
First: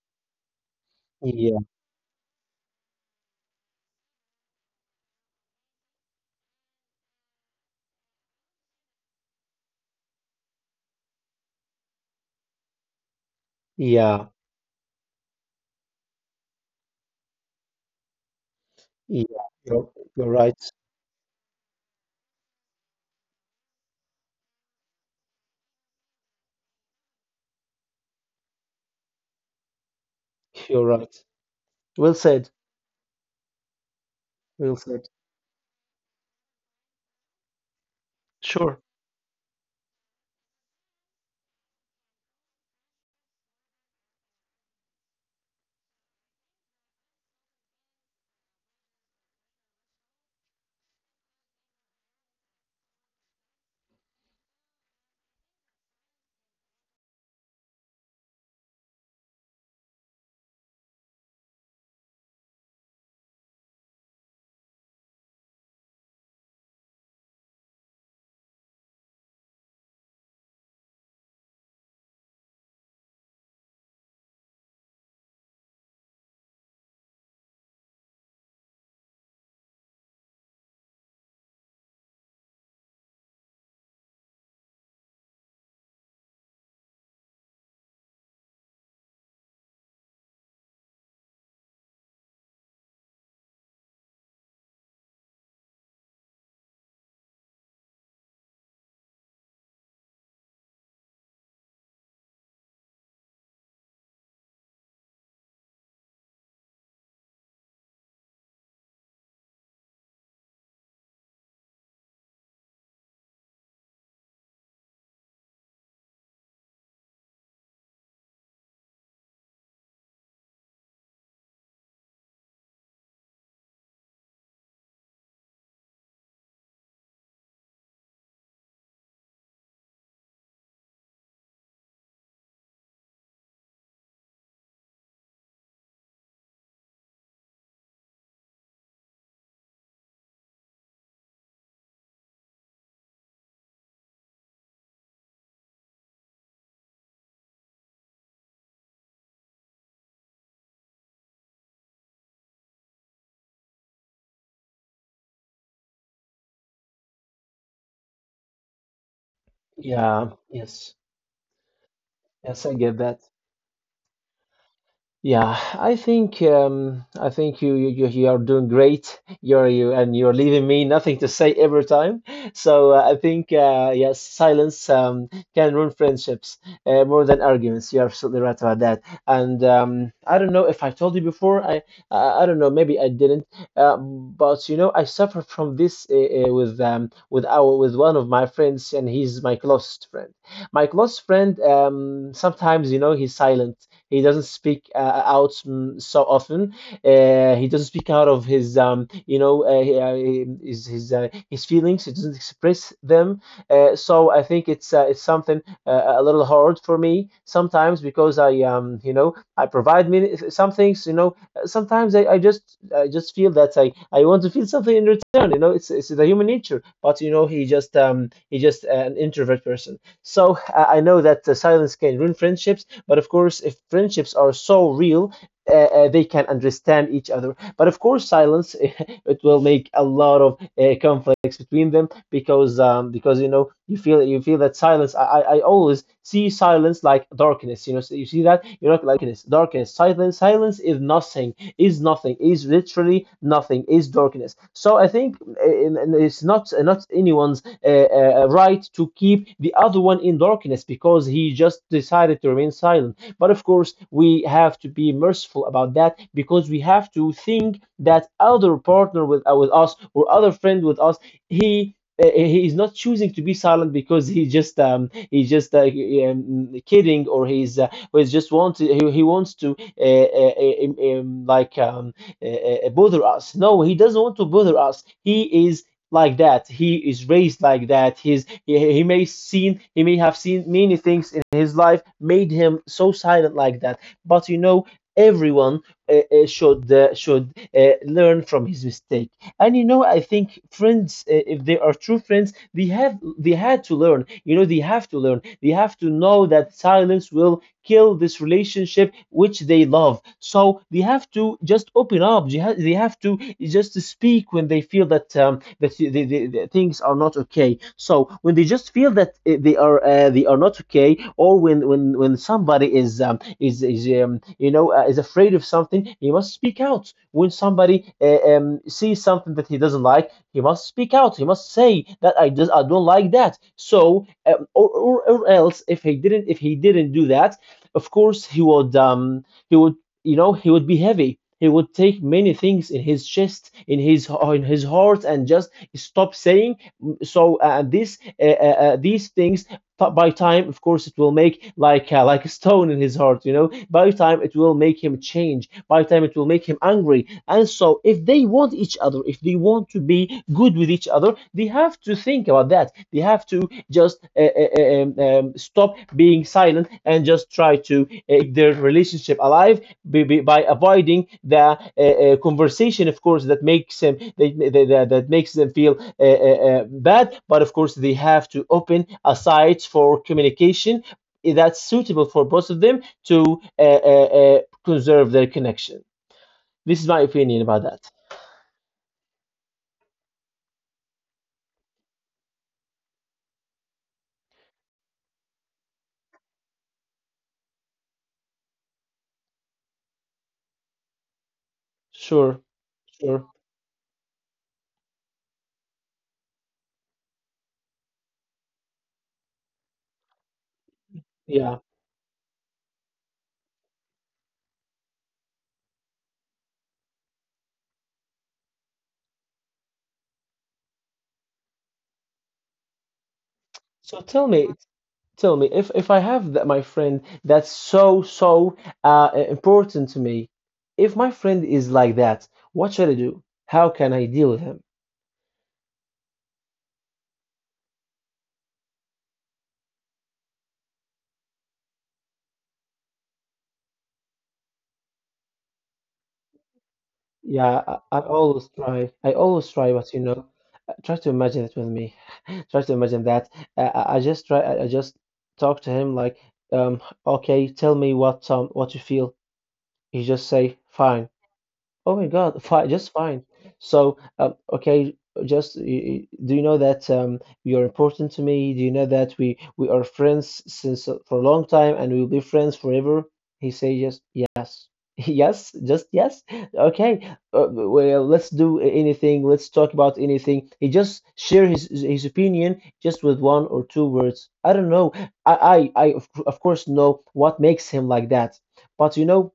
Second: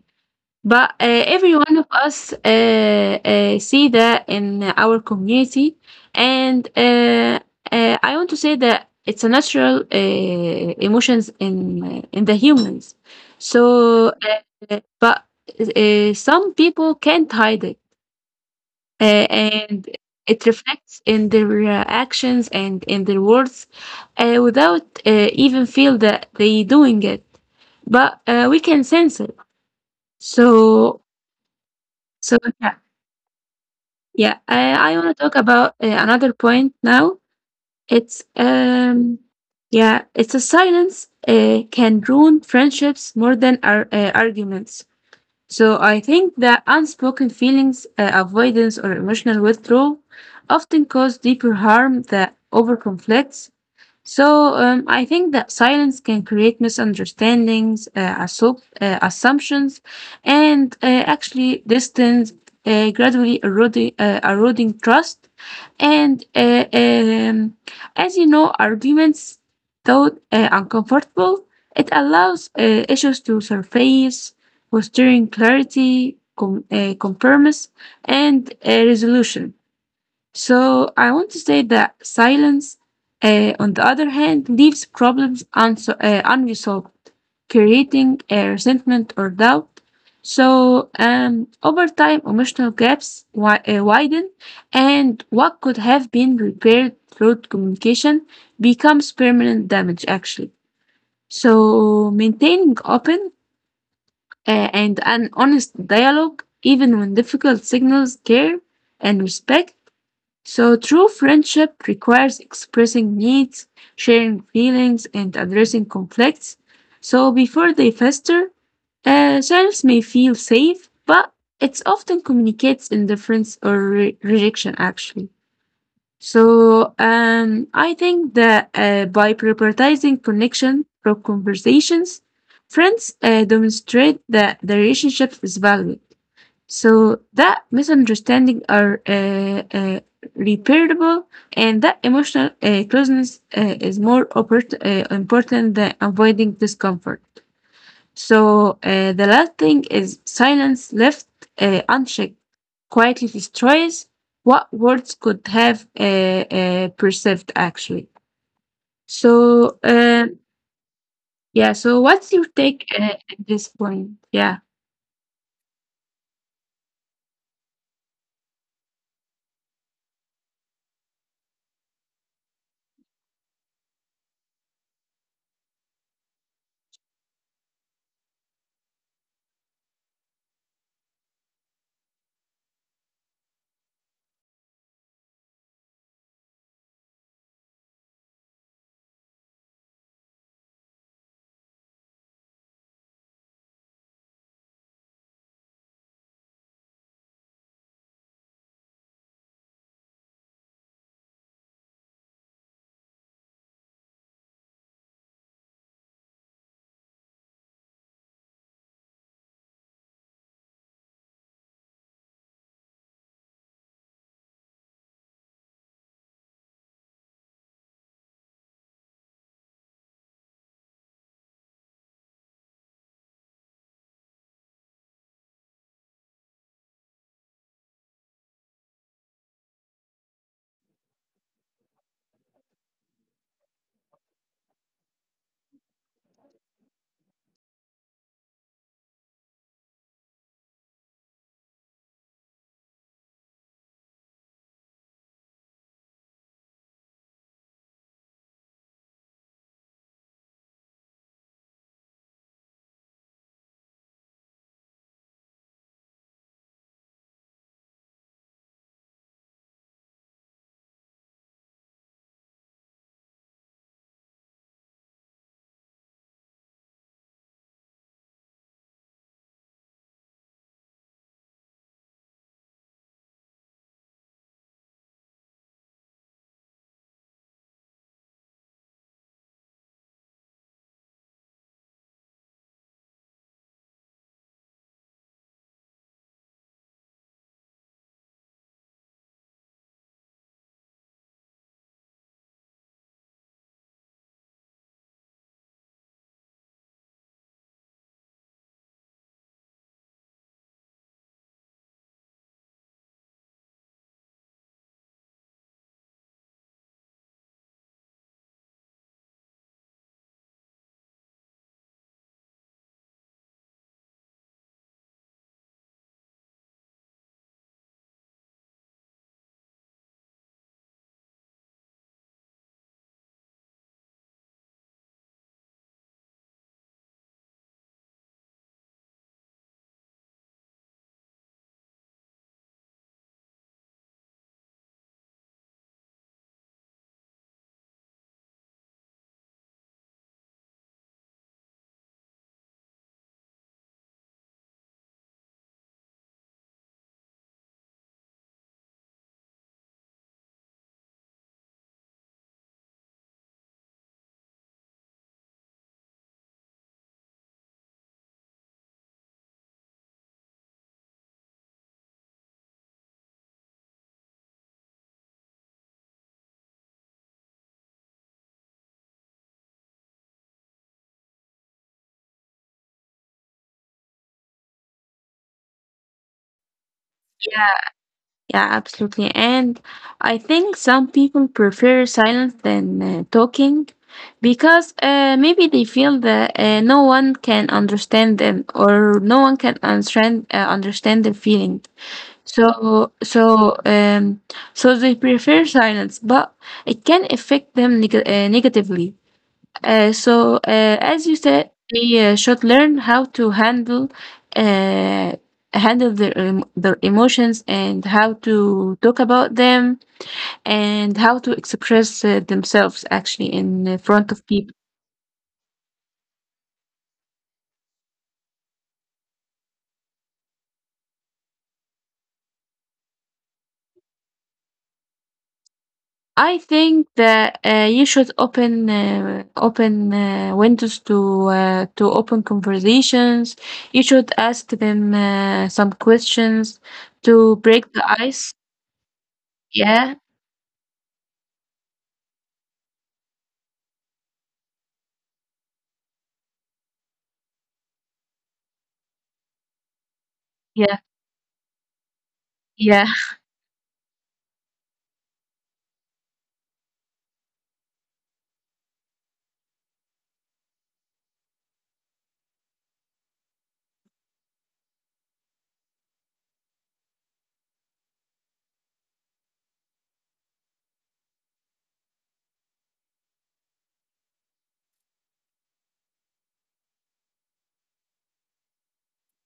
But uh, every Yeah, one of us uh, uh, see that in our community, and I want to say that it's a natural emotions in the humans. So, yeah, but some people can't hide it, uh, yeah. and You're, you're it right. reflects in their actions and in their words, without even feel that they doing it. But we can sense it. You're So, right. Well so said. yeah. Yeah, Well I want said. to talk about another point now. It's Sure. Yeah, it's a silence can ruin friendships more than arguments. So I think that unspoken feelings, avoidance, or emotional withdrawal often cause deeper harm than over conflicts. I think that silence can create misunderstandings, assumptions, and actually distance, gradually eroding trust. And As you know, arguments, though uncomfortable, it allows issues to surface, fostering clarity, compromise, and resolution. So I want to say that silence, on the other hand, leaves problems unresolved, creating resentment or doubt. So over time, emotional gaps widen, and what could have been repaired through communication becomes permanent damage, actually. So maintaining open and an honest dialogue, even when difficult signals care and respect. So true friendship requires expressing needs, sharing feelings, and addressing conflicts. So before they fester, silence may feel safe, but it often communicates indifference or rejection, actually. I think that by prioritizing connection from conversations, friends demonstrate that the relationship is valued. So that misunderstanding are uh, repairable, and that emotional closeness is more important than avoiding discomfort. So the last thing is silence left unchecked quietly destroys what words could have perceived actually. So Yeah, um, yes. yeah. So what's your Yes, I take get that. At this point? Yeah. Yeah, I think you are doing great. You're you and you're leaving me nothing to say every time. So I think yes, silence can ruin friendships more than arguments. You're absolutely right about that. And I don't know if I told you before. I don't know. Maybe I didn't. But I suffer from this with one of my friends, and he's my closest friend. My close friend, sometimes he's silent. He doesn't speak out, so often. He doesn't speak out of his, his feelings. He doesn't express them. So I think it's something a little hard for me sometimes, because I provide me some things. Sometimes I just feel that I want to feel something in return. It's the human nature. But he just an introvert person. So I know that silence can ruin friendships, but of course, if friendships are so real, they can understand each other. But of course, silence it will make a lot of conflicts between them, because because you feel that silence. I always see silence like darkness. So you see that, like darkness, darkness. Silence, silence is nothing, is nothing, is literally nothing, is darkness. So I think it's not anyone's right to keep the other one in darkness because he just decided to remain silent. But of course, we have to be merciful about that, because we have to think that other partner with us, or other friend with us, he. He is not choosing to be silent, because he's just um, kidding, or he's but he just wants, he wants to like bother us. No, he doesn't want to bother us. He is like that. He is raised like that. He's he may seen he may have seen many things in his life made him so silent like that. But everyone should learn from his mistake. And I think friends, if they are true friends, they had to learn. They have to learn. They have to know that silence will kill this relationship which they love. So they have to just open up. They have to just speak when they feel that the things are not okay. So when they just feel that they are not okay, or when somebody is is afraid of something, he must speak out. When somebody sees something that he doesn't like, he must speak out. He must say that I don't like that. So or else if he didn't do that, of course, he would he would he would be heavy. He would take many things in his chest, in his heart, and just stop saying. So this these things by time, of course, it will make, like, like a stone in his heart. By time it will make him change, by time it will make him angry. And so, if they want each other if they want to be good with each other, they have to think about that. They have to just uh, uh, stop being silent and just try to keep their relationship alive, by avoiding the conversation, of course, that, that makes them feel uh, uh, uh, bad. But of course, they have to open a site for communication that's suitable for both of them to uh, uh, uh, conserve their connection. This is my opinion about that. Yeah, absolutely. And I think some people prefer silence than talking because maybe they feel that no one can understand them or no one can understand understand their feeling. Sure, So sure. so um, so they prefer silence, but it can affect them negatively. As you said, Yeah. they should learn how to handle uh, handle their their emotions and how to talk about them and how to express themselves actually in So front of tell me, people. tell me, if I have that my friend that's so important to me. If my friend is like that, what should I do? How can I deal with him? I think that you should open windows to open conversations. You should ask them some questions to Yeah, break I, the I ice. always try. I always try, but Yeah, you know. Try to imagine it with me. Try to imagine that. I just try. I just talk to him like, um, okay, tell me what, what you feel. He just say, yeah, fine. Oh my God, fine, just yeah, fine. So, okay, just do you know that, you're important to me? Do you know that we are friends since for a long time, and we'll be friends forever? He say just yes, yes, just yes. Okay, well, let's do anything. Let's talk about anything. He just share his opinion just with one or two words. I don't know. I of course know what makes him like that, but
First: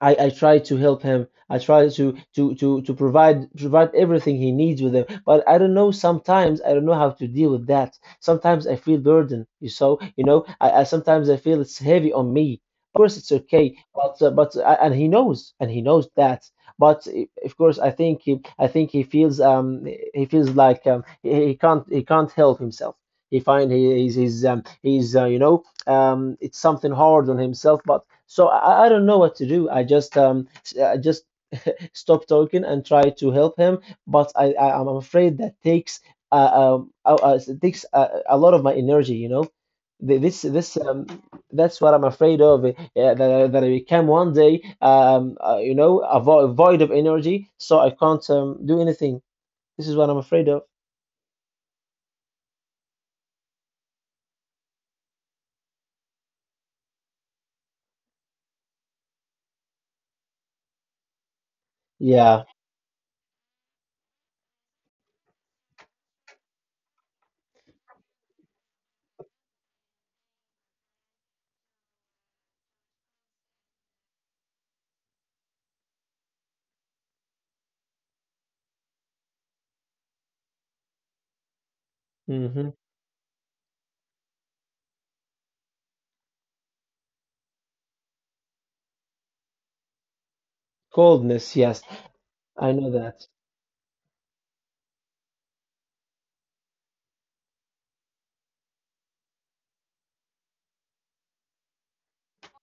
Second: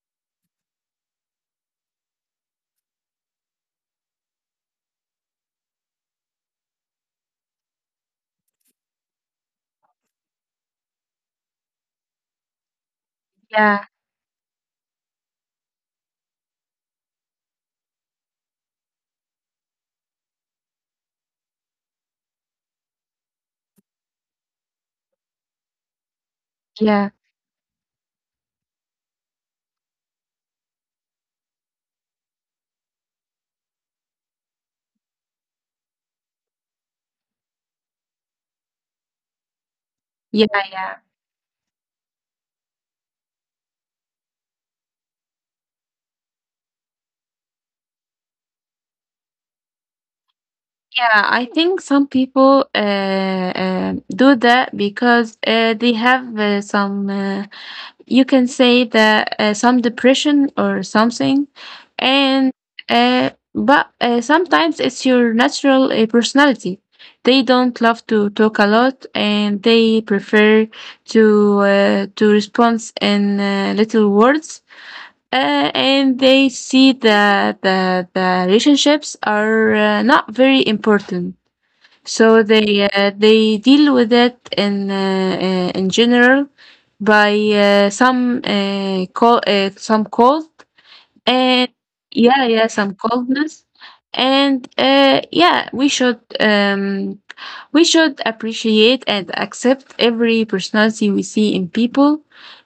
I try to help him. I try to provide everything he needs with him. But I don't know, sometimes I don't know how to deal with that. Sometimes I feel burden. You so you know I sometimes I feel it's heavy on me. Of course it's okay, yeah, but and he knows that. But of course I think he feels like he can't help himself. He find he, he's It's something yeah. hard on himself, but so I don't know what to do. I just stop talking and try to help him, but I'm afraid that takes uh, it takes a lot of my energy. Th- This Yeah, this yeah, that's what I'm afraid of. Yeah, that I become one day a vo void of energy, so I can't do anything. This is what I'm afraid of. yeah. I think some people do that because they have some, you can say that some depression or something, Yeah. and but sometimes it's your natural personality. They don't love to talk a lot, and they prefer to respond in little words and they see that the relationships are not very important. So Hmm. They deal with it in general by some call some calls, Coldness. and Yes, yeah, yeah, I know some that. coldness. And yeah, we should appreciate and accept every personality we see in people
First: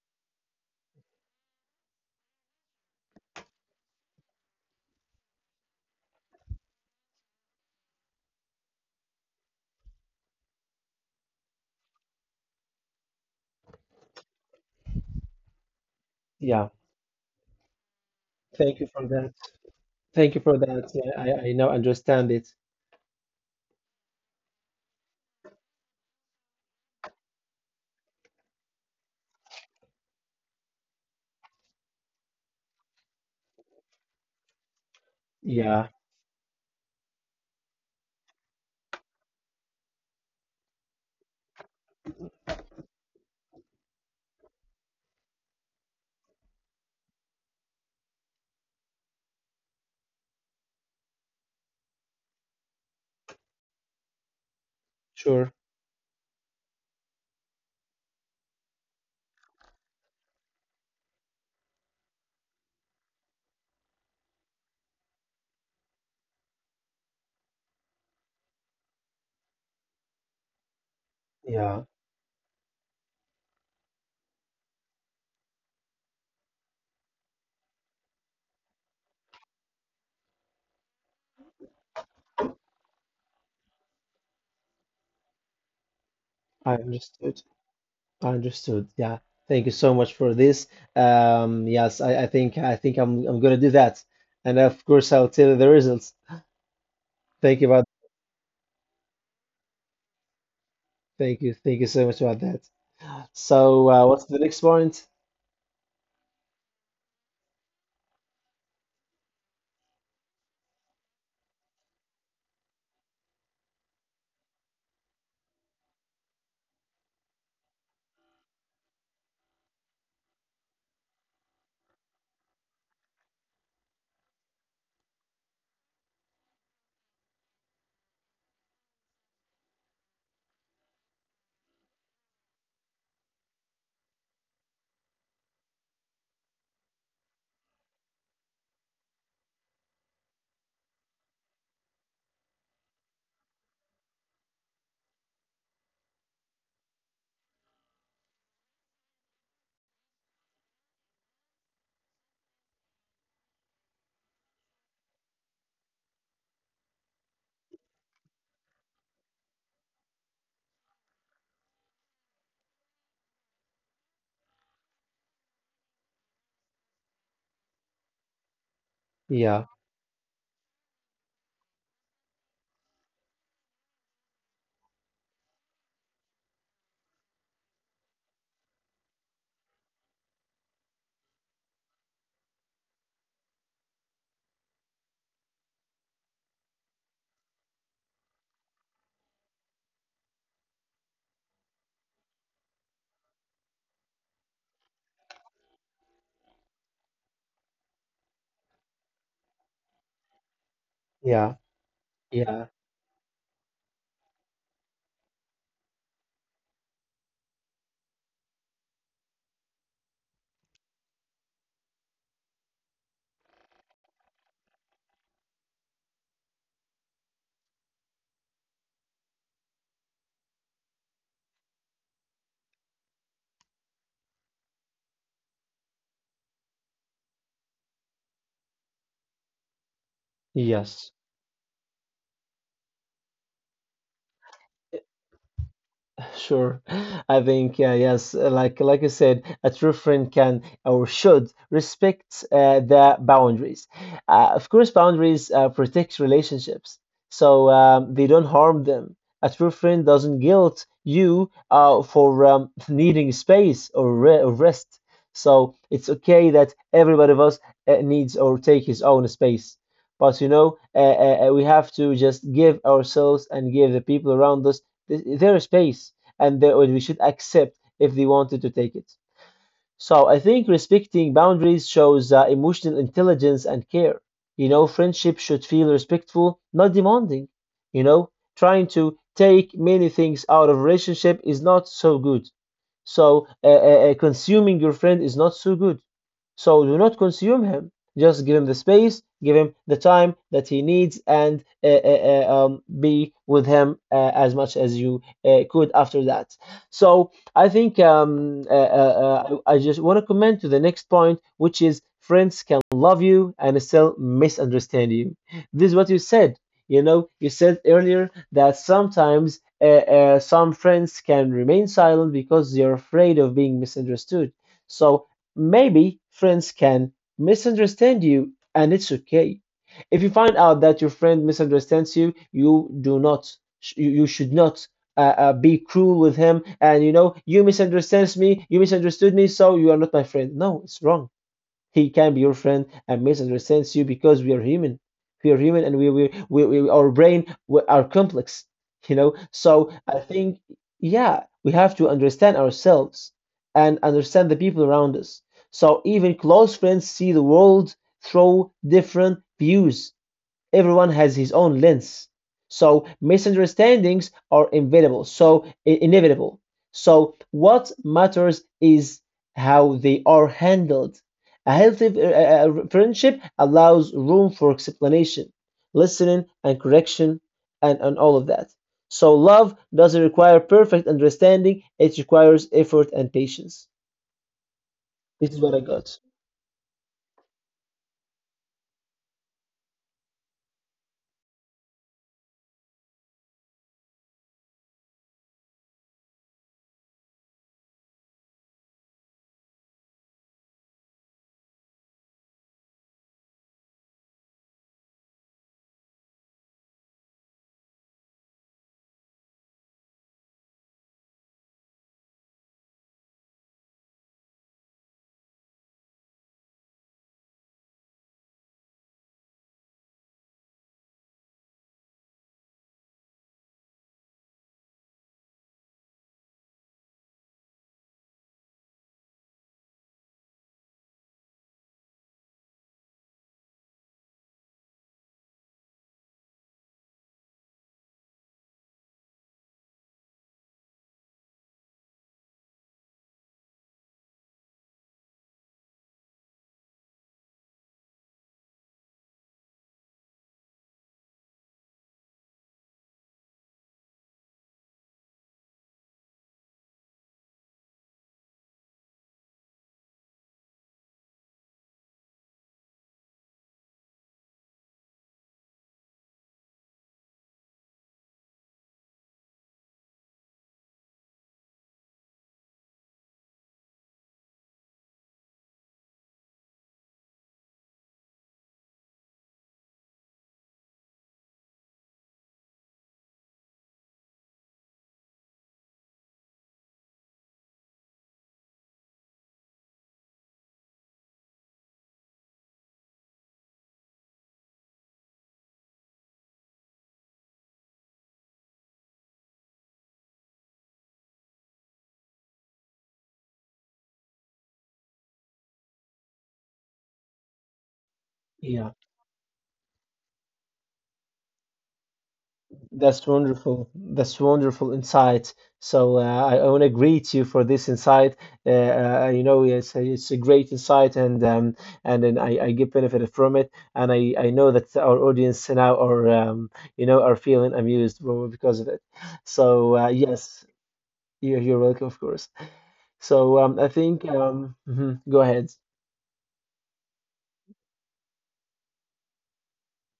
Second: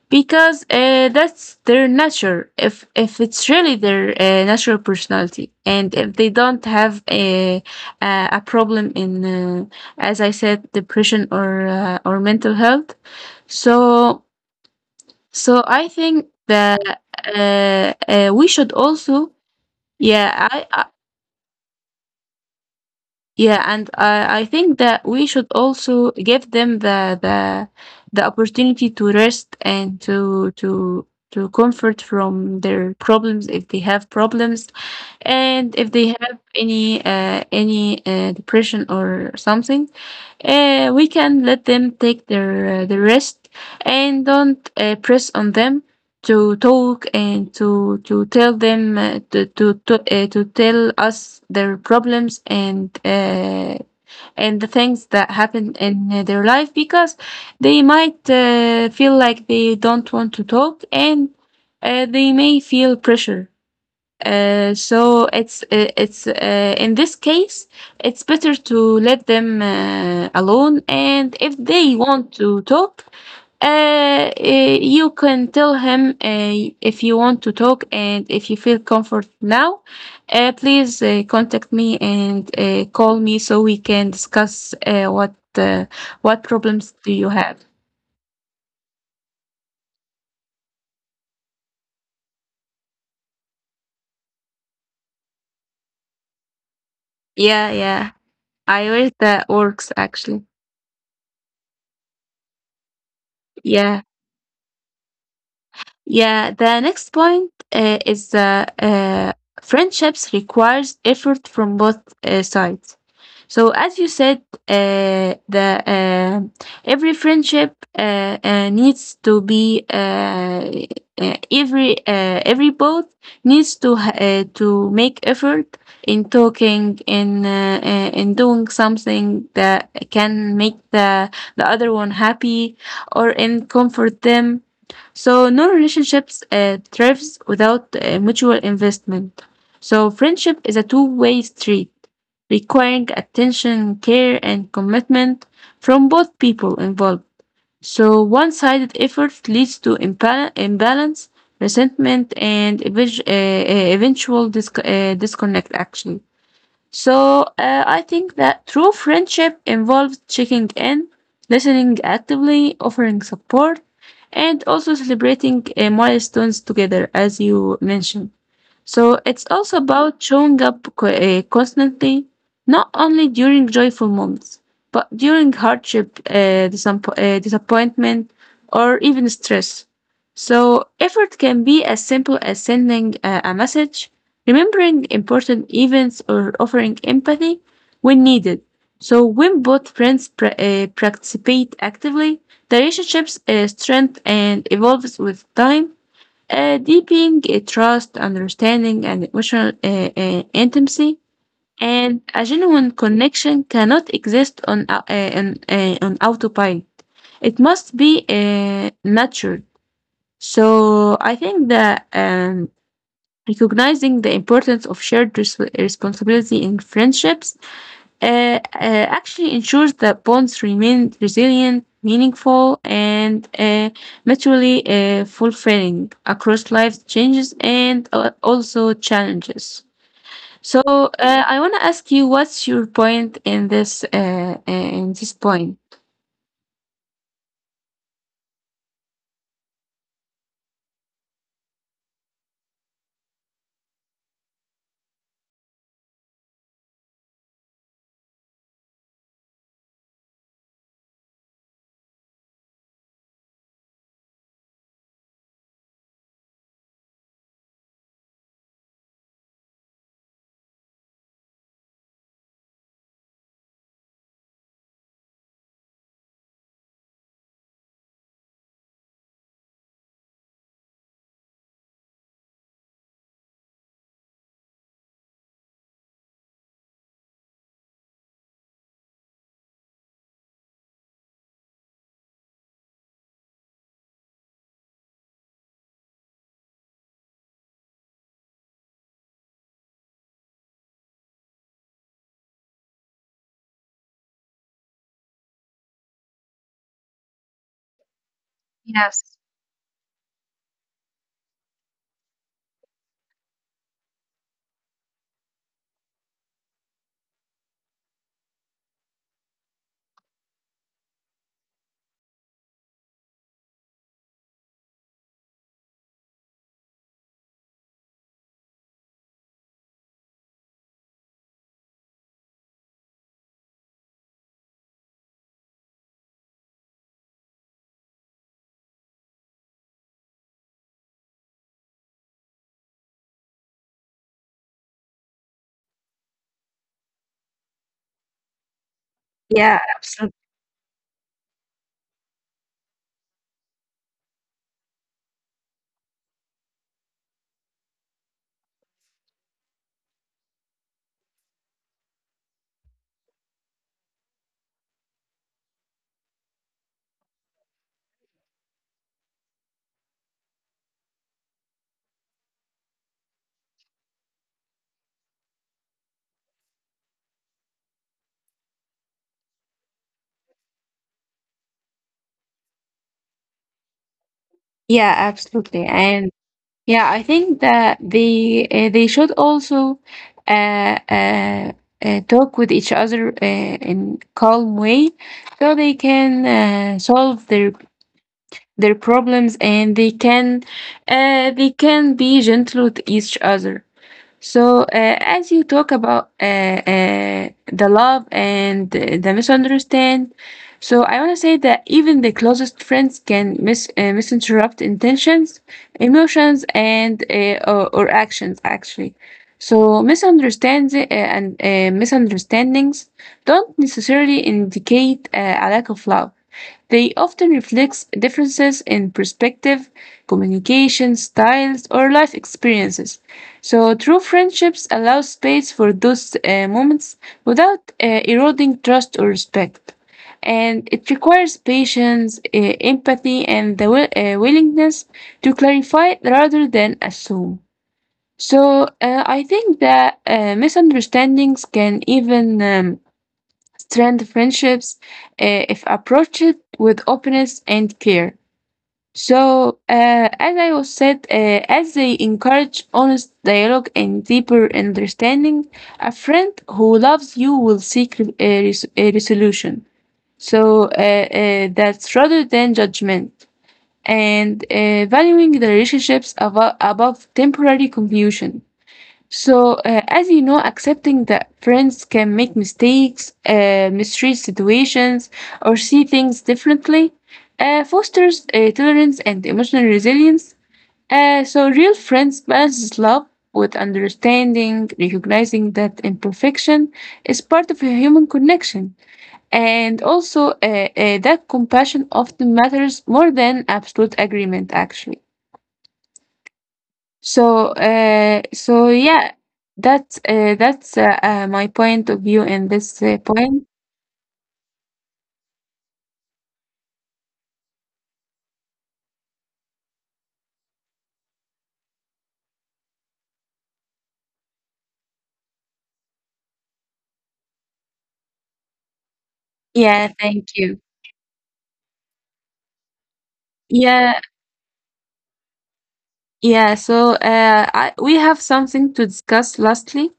because that's their nature. If it's really their natural personality, and if they don't have a problem in, as I said, depression or mental health, so so I think Yeah. that we should Thank you for also, that. yeah, Thank you for I, that. Yeah, I now understand it. yeah, and I think that we should also give them the the opportunity to rest and to comfort from their problems if they have problems, and if Yeah, they have any depression or something, we can let them take their the rest and don't press on them to talk and to tell them to tell us their problems and the things that sure. happen in their life because they might feel like they don't want to talk and they may feel pressure, so it's in this case it's better to let them alone, and if Yeah, they want to talk you can tell him if you want to talk and if you feel comfort now please contact me and call me so we can discuss what I problems do you understood. have. I understood. Yeah. Thank you so much for this. Yes, I think I'm gonna do that. And of course I'll tell you the results. Thank you Yeah, about yeah, I wish that works actually. thank you. Thank you so much about that. So Yeah. uh, what's the next point? Yeah, the next point is friendships requires effort from both sides. So as you said, the every friendship needs to be every both needs to make effort in talking in doing something that can make the other one happy or in comfort them. So no relationships thrives without mutual investment. So friendship is a two-way street requiring attention, care, and commitment from both people involved. So one sided effort leads to imbalance, resentment, and eventual disconnect, actually. So, I think that true friendship involves checking in, listening actively, offering support, and also celebrating milestones together, as you mentioned. So it's Yeah, also about showing up constantly, not only during joyful moments, but during hardship, disappointment, or even stress. So effort can be as simple as sending a message, remembering important events, or offering empathy when needed. So when both friends participate actively, the relationships strength and evolves with time, deepening trust, understanding, and emotional intimacy. yeah, And a yeah, genuine connection cannot exist on on autopilot. It must be nurtured. So I think that recognizing the importance of shared responsibility in friendships actually ensures that bonds remain resilient, meaningful, and mutually fulfilling across life's changes and also challenges. So yes. I want to ask you, what's your point in this point? Sure. I think, yeah, yes, like you said, a true friend can, or should, respect the boundaries. Of course, boundaries protect relationships, so they don't harm them. A true friend doesn't guilt you for needing space, or rest. So it's okay that everybody of us needs or take his own space. But we have to just give ourselves and give the people around us their space, and that we should accept if they wanted to take it. So I think respecting boundaries shows emotional intelligence and care. You know, friendship should feel respectful, not demanding. You know, Trying to take many things out of relationship is not so good. So consuming your friend is not so good. So do not consume him. Just give him the space, give him the time that he needs, and be with him as much as you could after that. So I think Yes. I just want to comment to the next point, which is friends can love you and still misunderstand you. This is what you said. You know, you said earlier that sometimes some friends can remain silent because they're afraid of being misunderstood. So maybe friends can misunderstand you, and it's okay. If you find out that your friend misunderstands you, you do not, you, you should not be cruel with him. And you know, you misunderstands me, you misunderstood me, so you are not my friend. No, it's wrong. He can be your friend and misunderstands you because we are human. We are human, and we our brain we are complex, you know. So I think, yeah, we have to understand ourselves and understand the people around us. So even close friends see the world through different views, everyone has his own lens. So misunderstandings are inevitable. So inevitable. So what matters is how they are handled. A healthy friendship allows room for explanation, listening, and correction, and all of that. So love doesn't require perfect understanding; it requires effort and patience. Yeah, This is what I absolutely. got. And yeah, I think that they should also uh, uh, talk with each other in calm way, so they can solve their problems and they can be gentle with each other. So, as you talk about the love and the misunderstand, so I want to say that even the closest friends can misinterpret intentions, emotions, and or or actions actually. So misunderstands and misunderstandings don't necessarily indicate a lack of love. They often reflect differences in perspective, communication styles, or life experiences. So true friendships allow space for those moments without eroding trust or respect. And it requires patience, empathy, and the willingness to clarify rather than assume. So I think that misunderstandings can even strengthen friendships if approached with openness and care. So as I was said, as they encourage honest dialogue and deeper understanding, a friend who loves you will seek a resolution. That's rather than judgment, and valuing the relationships above temporary confusion. So, as you know, accepting that friends can make mistakes, misread situations, or see things differently fosters tolerance and emotional resilience. So, real friends balance love with understanding, recognizing that imperfection is part of a human connection. And also, that compassion often matters more than absolute agreement, actually. So, so Yeah. yeah, that's my point of view in this That's point. wonderful. That's wonderful insight. So I want to greet you for this insight. Uh, you know, it's a great insight, and then I get benefited from it, and I know that our audience now are you know are feeling amused because of it. So Yeah, thank yes, you. You're welcome, of course. So I Yeah, think mhm, go ahead. yeah. So, I, we have something to discuss. Lastly,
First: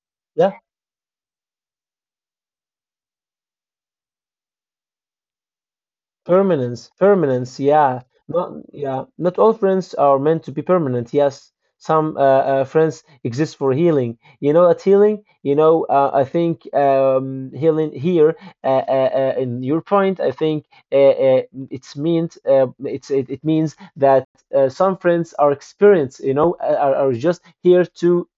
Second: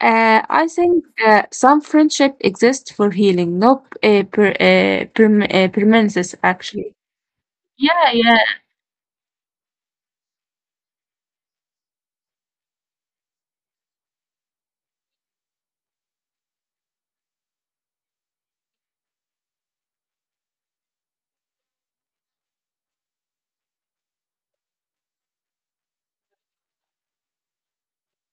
Yeah. I think some friendship exists for healing, not permanence, Permanence, actually. permanence, yeah. Yeah, yeah, Not yeah, not all friends are meant to be permanent. Yes, some friends exist for healing. You know, at healing, you know, I think healing here uh, uh, in your point, I think it's meant it's it, it means that some friends are experienced, you know, are just here to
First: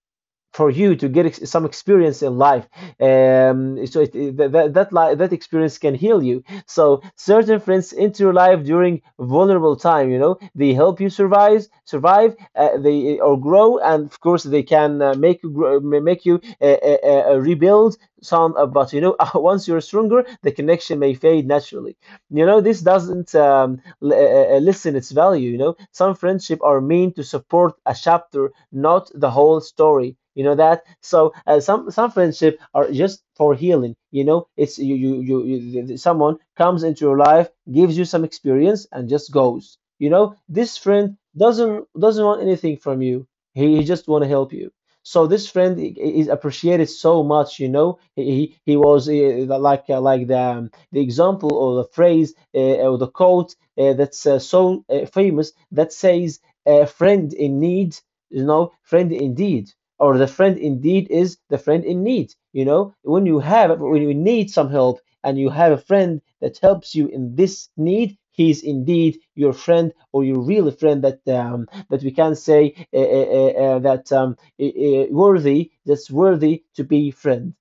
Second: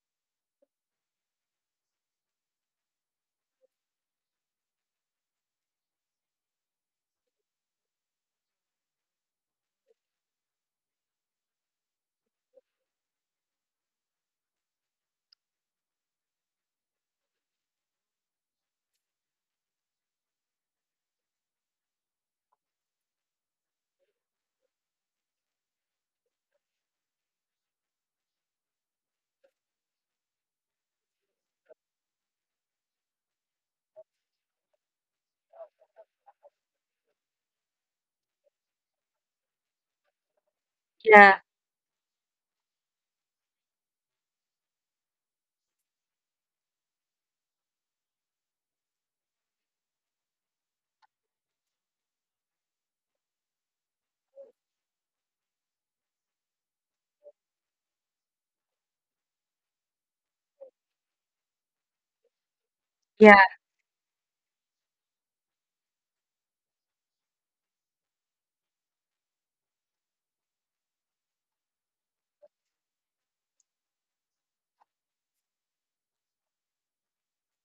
for you to get some experience in life, so it, that experience can heal you. So certain friends into your life during vulnerable time, you know, they help you survive, they or grow, and of course they can make you grow, make you rebuild some, but you know, once you're stronger the connection may fade naturally. You know, this doesn't lessen its value. You know, some friendship are meant to support a chapter, not the whole story. You know that. So some friendship are just for healing. You know, it's someone comes into your life, gives you some experience, and just goes. You know, this friend yeah, doesn't want anything from you. He just want to help you. So this friend is appreciated so much, you know. He was like the example or the phrase or the quote that's so famous that says a friend in need, you know, friend indeed, or the friend indeed is the friend in need. You know, when yeah, you have, when you need some help and you have a friend that helps you in this need, he's indeed your friend or your real friend, that that we can say that worthy, that's worthy to be friend.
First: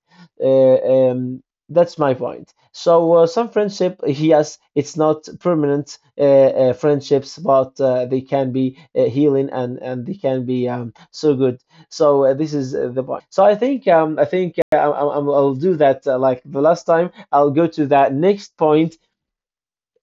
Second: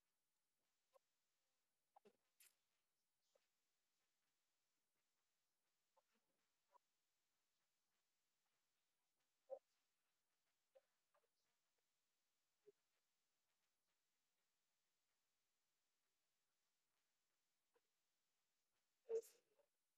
uh, um, that's my point. So some friendship, yes, it's not permanent friendships, but they can be healing, and they can be so good. So this is the point. So I think I'll do that like the last time. I'll go to that next point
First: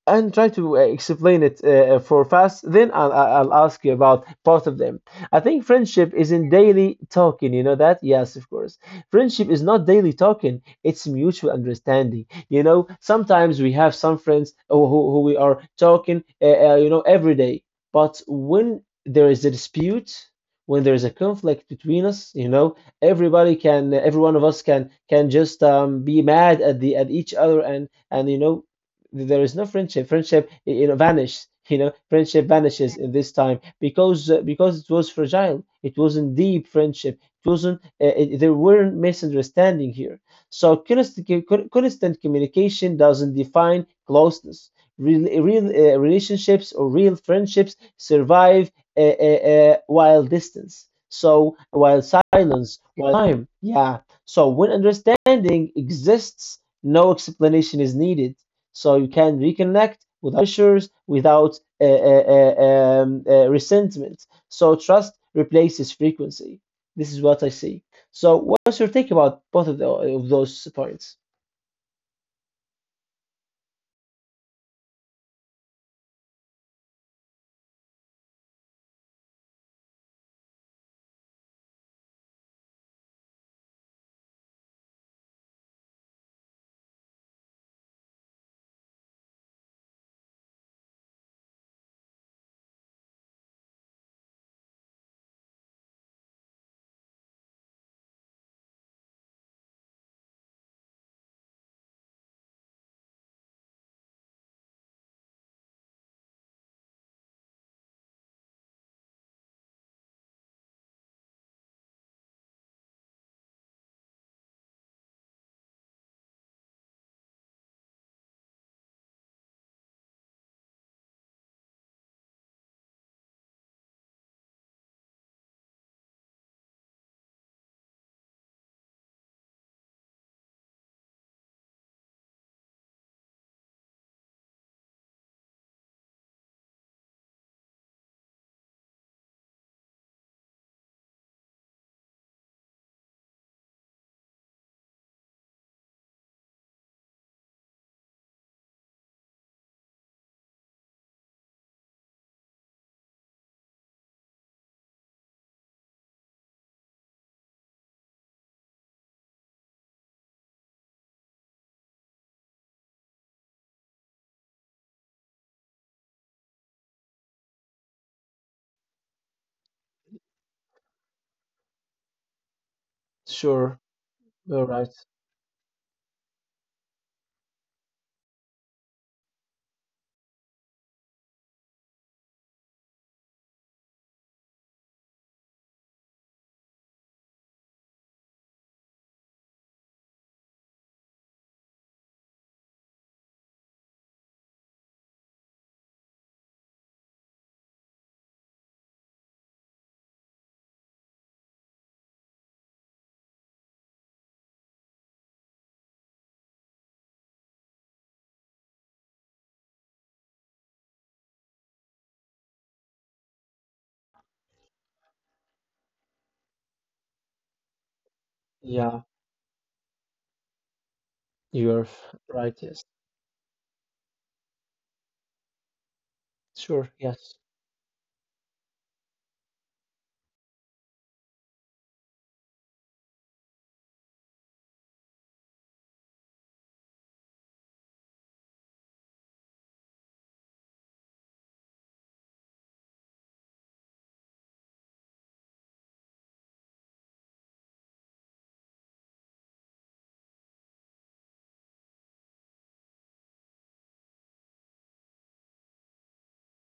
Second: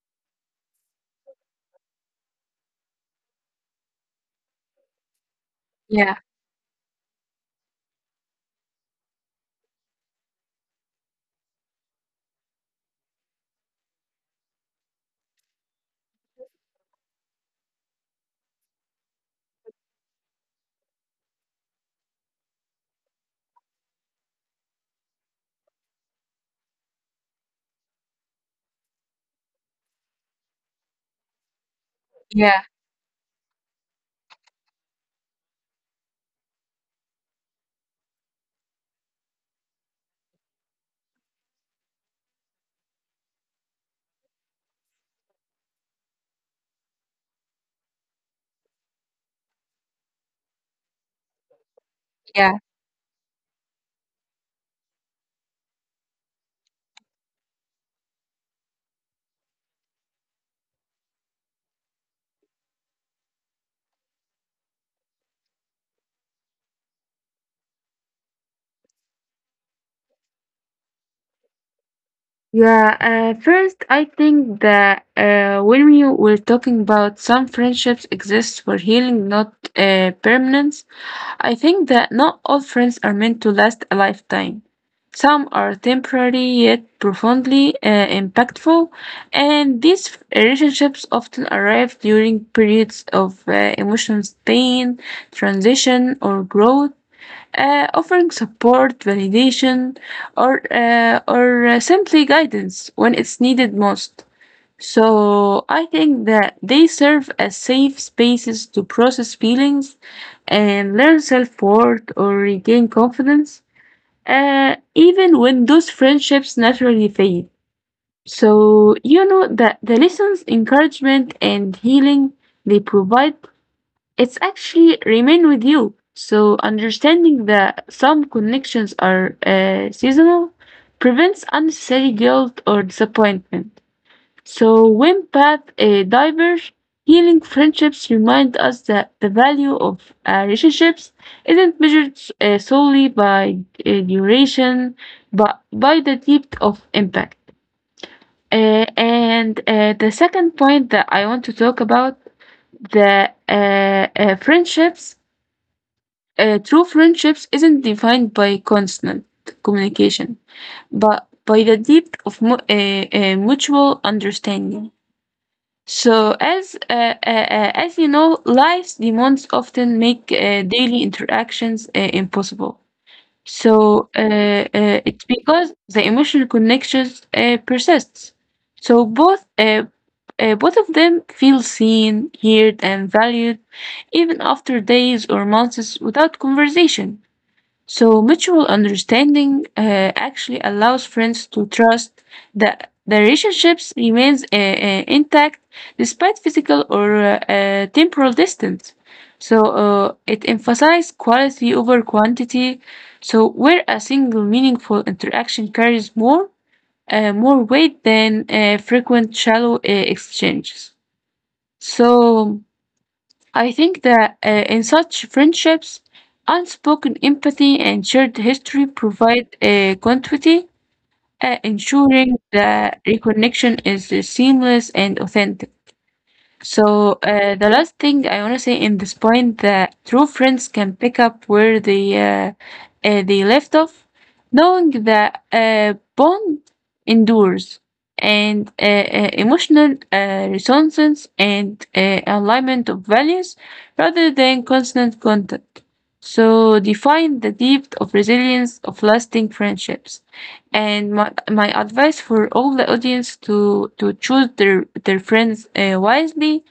and try to explain it for fast. Then I'll ask you about both of them. I think friendship yeah, is in daily talking. You know that? Yes, of course. Friendship is not daily talking. It's mutual understanding. You know, sometimes we have some friends who we are talking, you know, every day. But when there is a dispute, when there is a conflict between us, you know, everybody can, every one of us can just be mad at the at each other, and you know there is no friendship. Friendship, you know, vanished. You know, friendship yeah, vanishes in this time because it was fragile. It wasn't deep friendship. It wasn't. There weren't misunderstanding here. So constant communication doesn't define closeness. Real relationships or real friendships survive while distance. So while yeah. silence, while time, yeah. So when understanding exists, no explanation is needed, so you can reconnect without pressures, without resentment. So trust replaces frequency. This is what I see. So what's your take about both of, the, of those points? Yeah, first, I think that when we were talking about some friendships exist for healing, not permanence, I think that not all friends are meant to last a lifetime. Some are temporary yet profoundly impactful, and these relationships often arrive during periods of emotional pain, transition, or growth, offering support, validation, or simply guidance when it's needed most. So I think that they serve as safe spaces to process feelings and learn self-worth or regain confidence, even when those friendships naturally fade. So you know that the lessons, encouragement, and healing they provide, it's actually remain with you. So understanding that some connections are seasonal prevents unnecessary guilt or disappointment. So when paths diverge, healing friendships remind us that the value of relationships isn't measured solely by duration, but by the depth of impact. And the second point that I want to talk about, the friendships, true friendships isn't defined by constant communication, but by the depth of mutual understanding. So, as you know, life's demands often make daily interactions impossible. Sure, So, you're right. it's because the emotional connections persists. So, both of them feel seen, heard, and valued, even after days or months without conversation. So mutual understanding actually allows friends to trust that the relationships remains intact despite physical or temporal distance. So it emphasizes quality over quantity. So where a single meaningful interaction carries more weight than frequent shallow exchanges. So I think that in such friendships, unspoken empathy and shared history Yeah, provide a continuity, you're ensuring right. Yes, that reconnection is seamless and authentic. sure. So Yes, the last thing I want to say in this point, that true friends can pick up where they left off, knowing that bond endures, and emotional resonance and alignment of values rather than constant contact. So define the depth of resilience of lasting friendships. And my advice for all the audience to choose their friends wisely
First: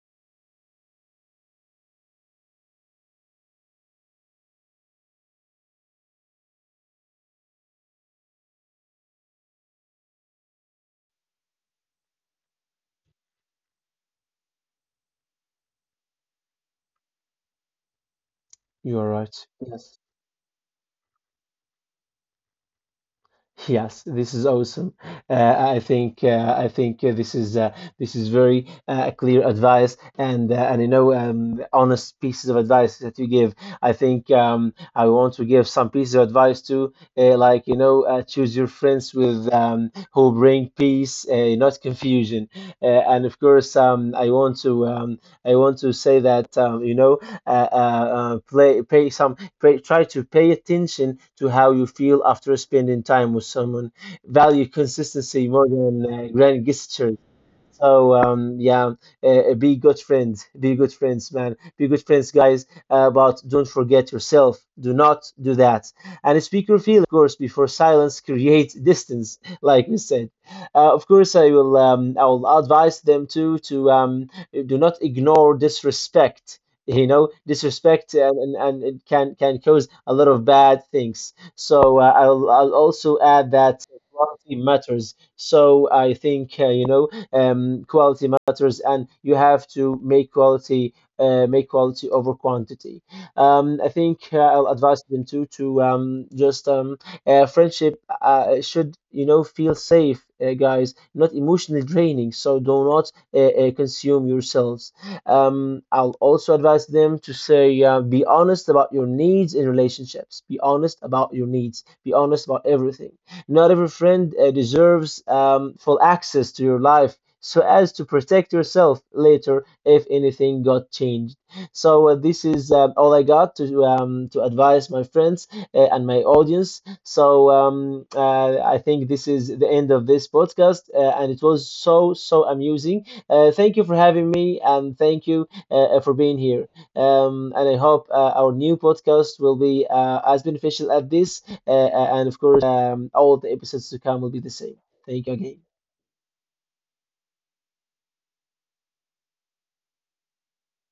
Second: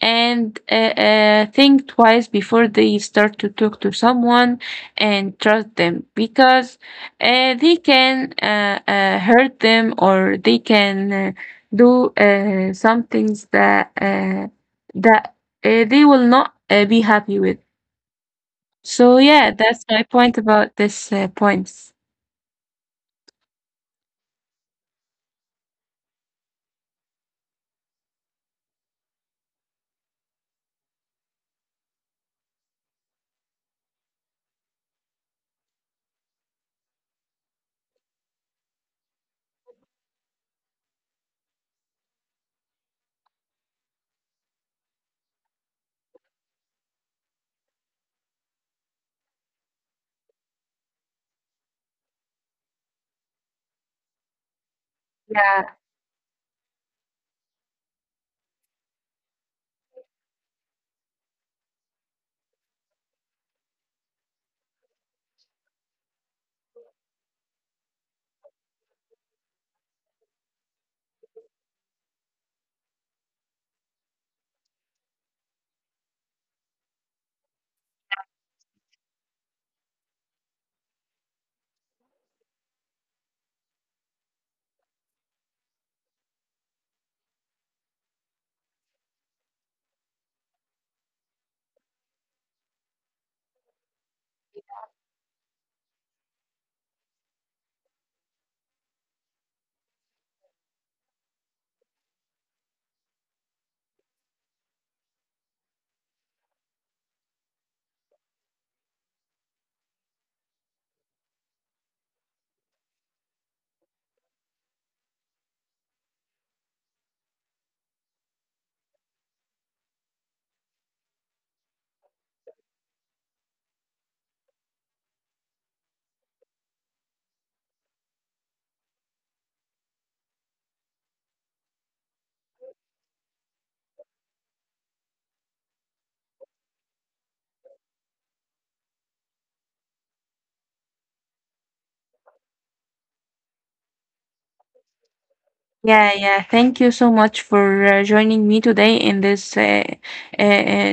and think twice before they start to talk to someone and trust them, because they can hurt them, or they can do some things that that they will not be happy with. you're So right. yeah, that's Yes. my point about this points. Yes, this is awesome. I think this is very clear advice, and you know honest pieces of advice that you give. I think I want to give some pieces of advice too, like you know choose your friends with who bring peace, not confusion. And of course, I want to say that you know, play, pay some, pay, try to pay attention to how you feel after spending time with someone. Value consistency Yeah. more than grand gestures. So yeah, be good friends, man, be good friends, guys. But don't forget yourself. Do not do that. And speak your feelings, of course, before silence creates distance, like we said. Of course, I will. I will advise them to do not ignore disrespect. You know, disrespect, and it can cause a lot of bad things. So I'll also add that quality matters. So I think you know quality matters, and you have to make quality over quantity. I think I'll advise them too to just friendship should you know feel safe, guys, not emotionally draining. So do not consume yourselves. I'll also advise them to say be honest about your needs in relationships. Be honest about your needs. Be honest about everything. Not every friend deserves full access to your life so as to protect yourself later if anything got changed. So this is all I got to advise my friends and my audience. So I think this is the end of this podcast, and it was so so amusing. Thank you for having me, and thank you for being here. And I hope our new podcast will be as beneficial as this, and of course, all the episodes to come will be the same. Thank you again. Yeah, yeah. Thank you so much for joining me today in this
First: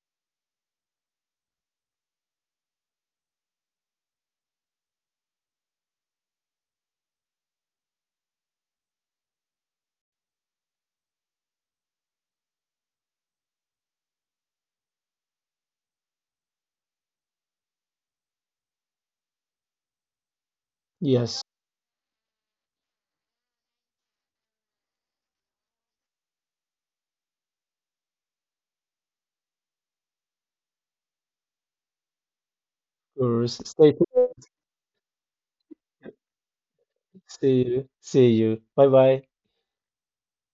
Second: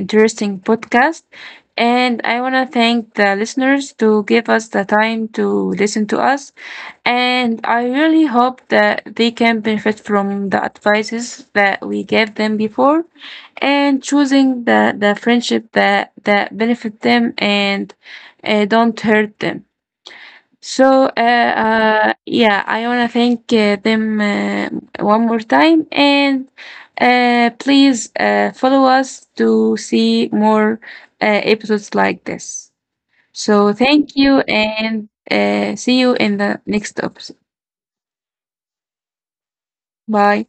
interesting podcast. And I want to thank the listeners to give us the time to listen to us. And I really hope that they can benefit from the advices that we gave them before, and choosing the friendship that benefit them and don't hurt them. So Yes. Yeah, I want to thank them one more time, and please follow us to see more episodes like this. course. So Stay thank you, tuned. and see you in the next episode. See you. See you. Bye bye. Bye.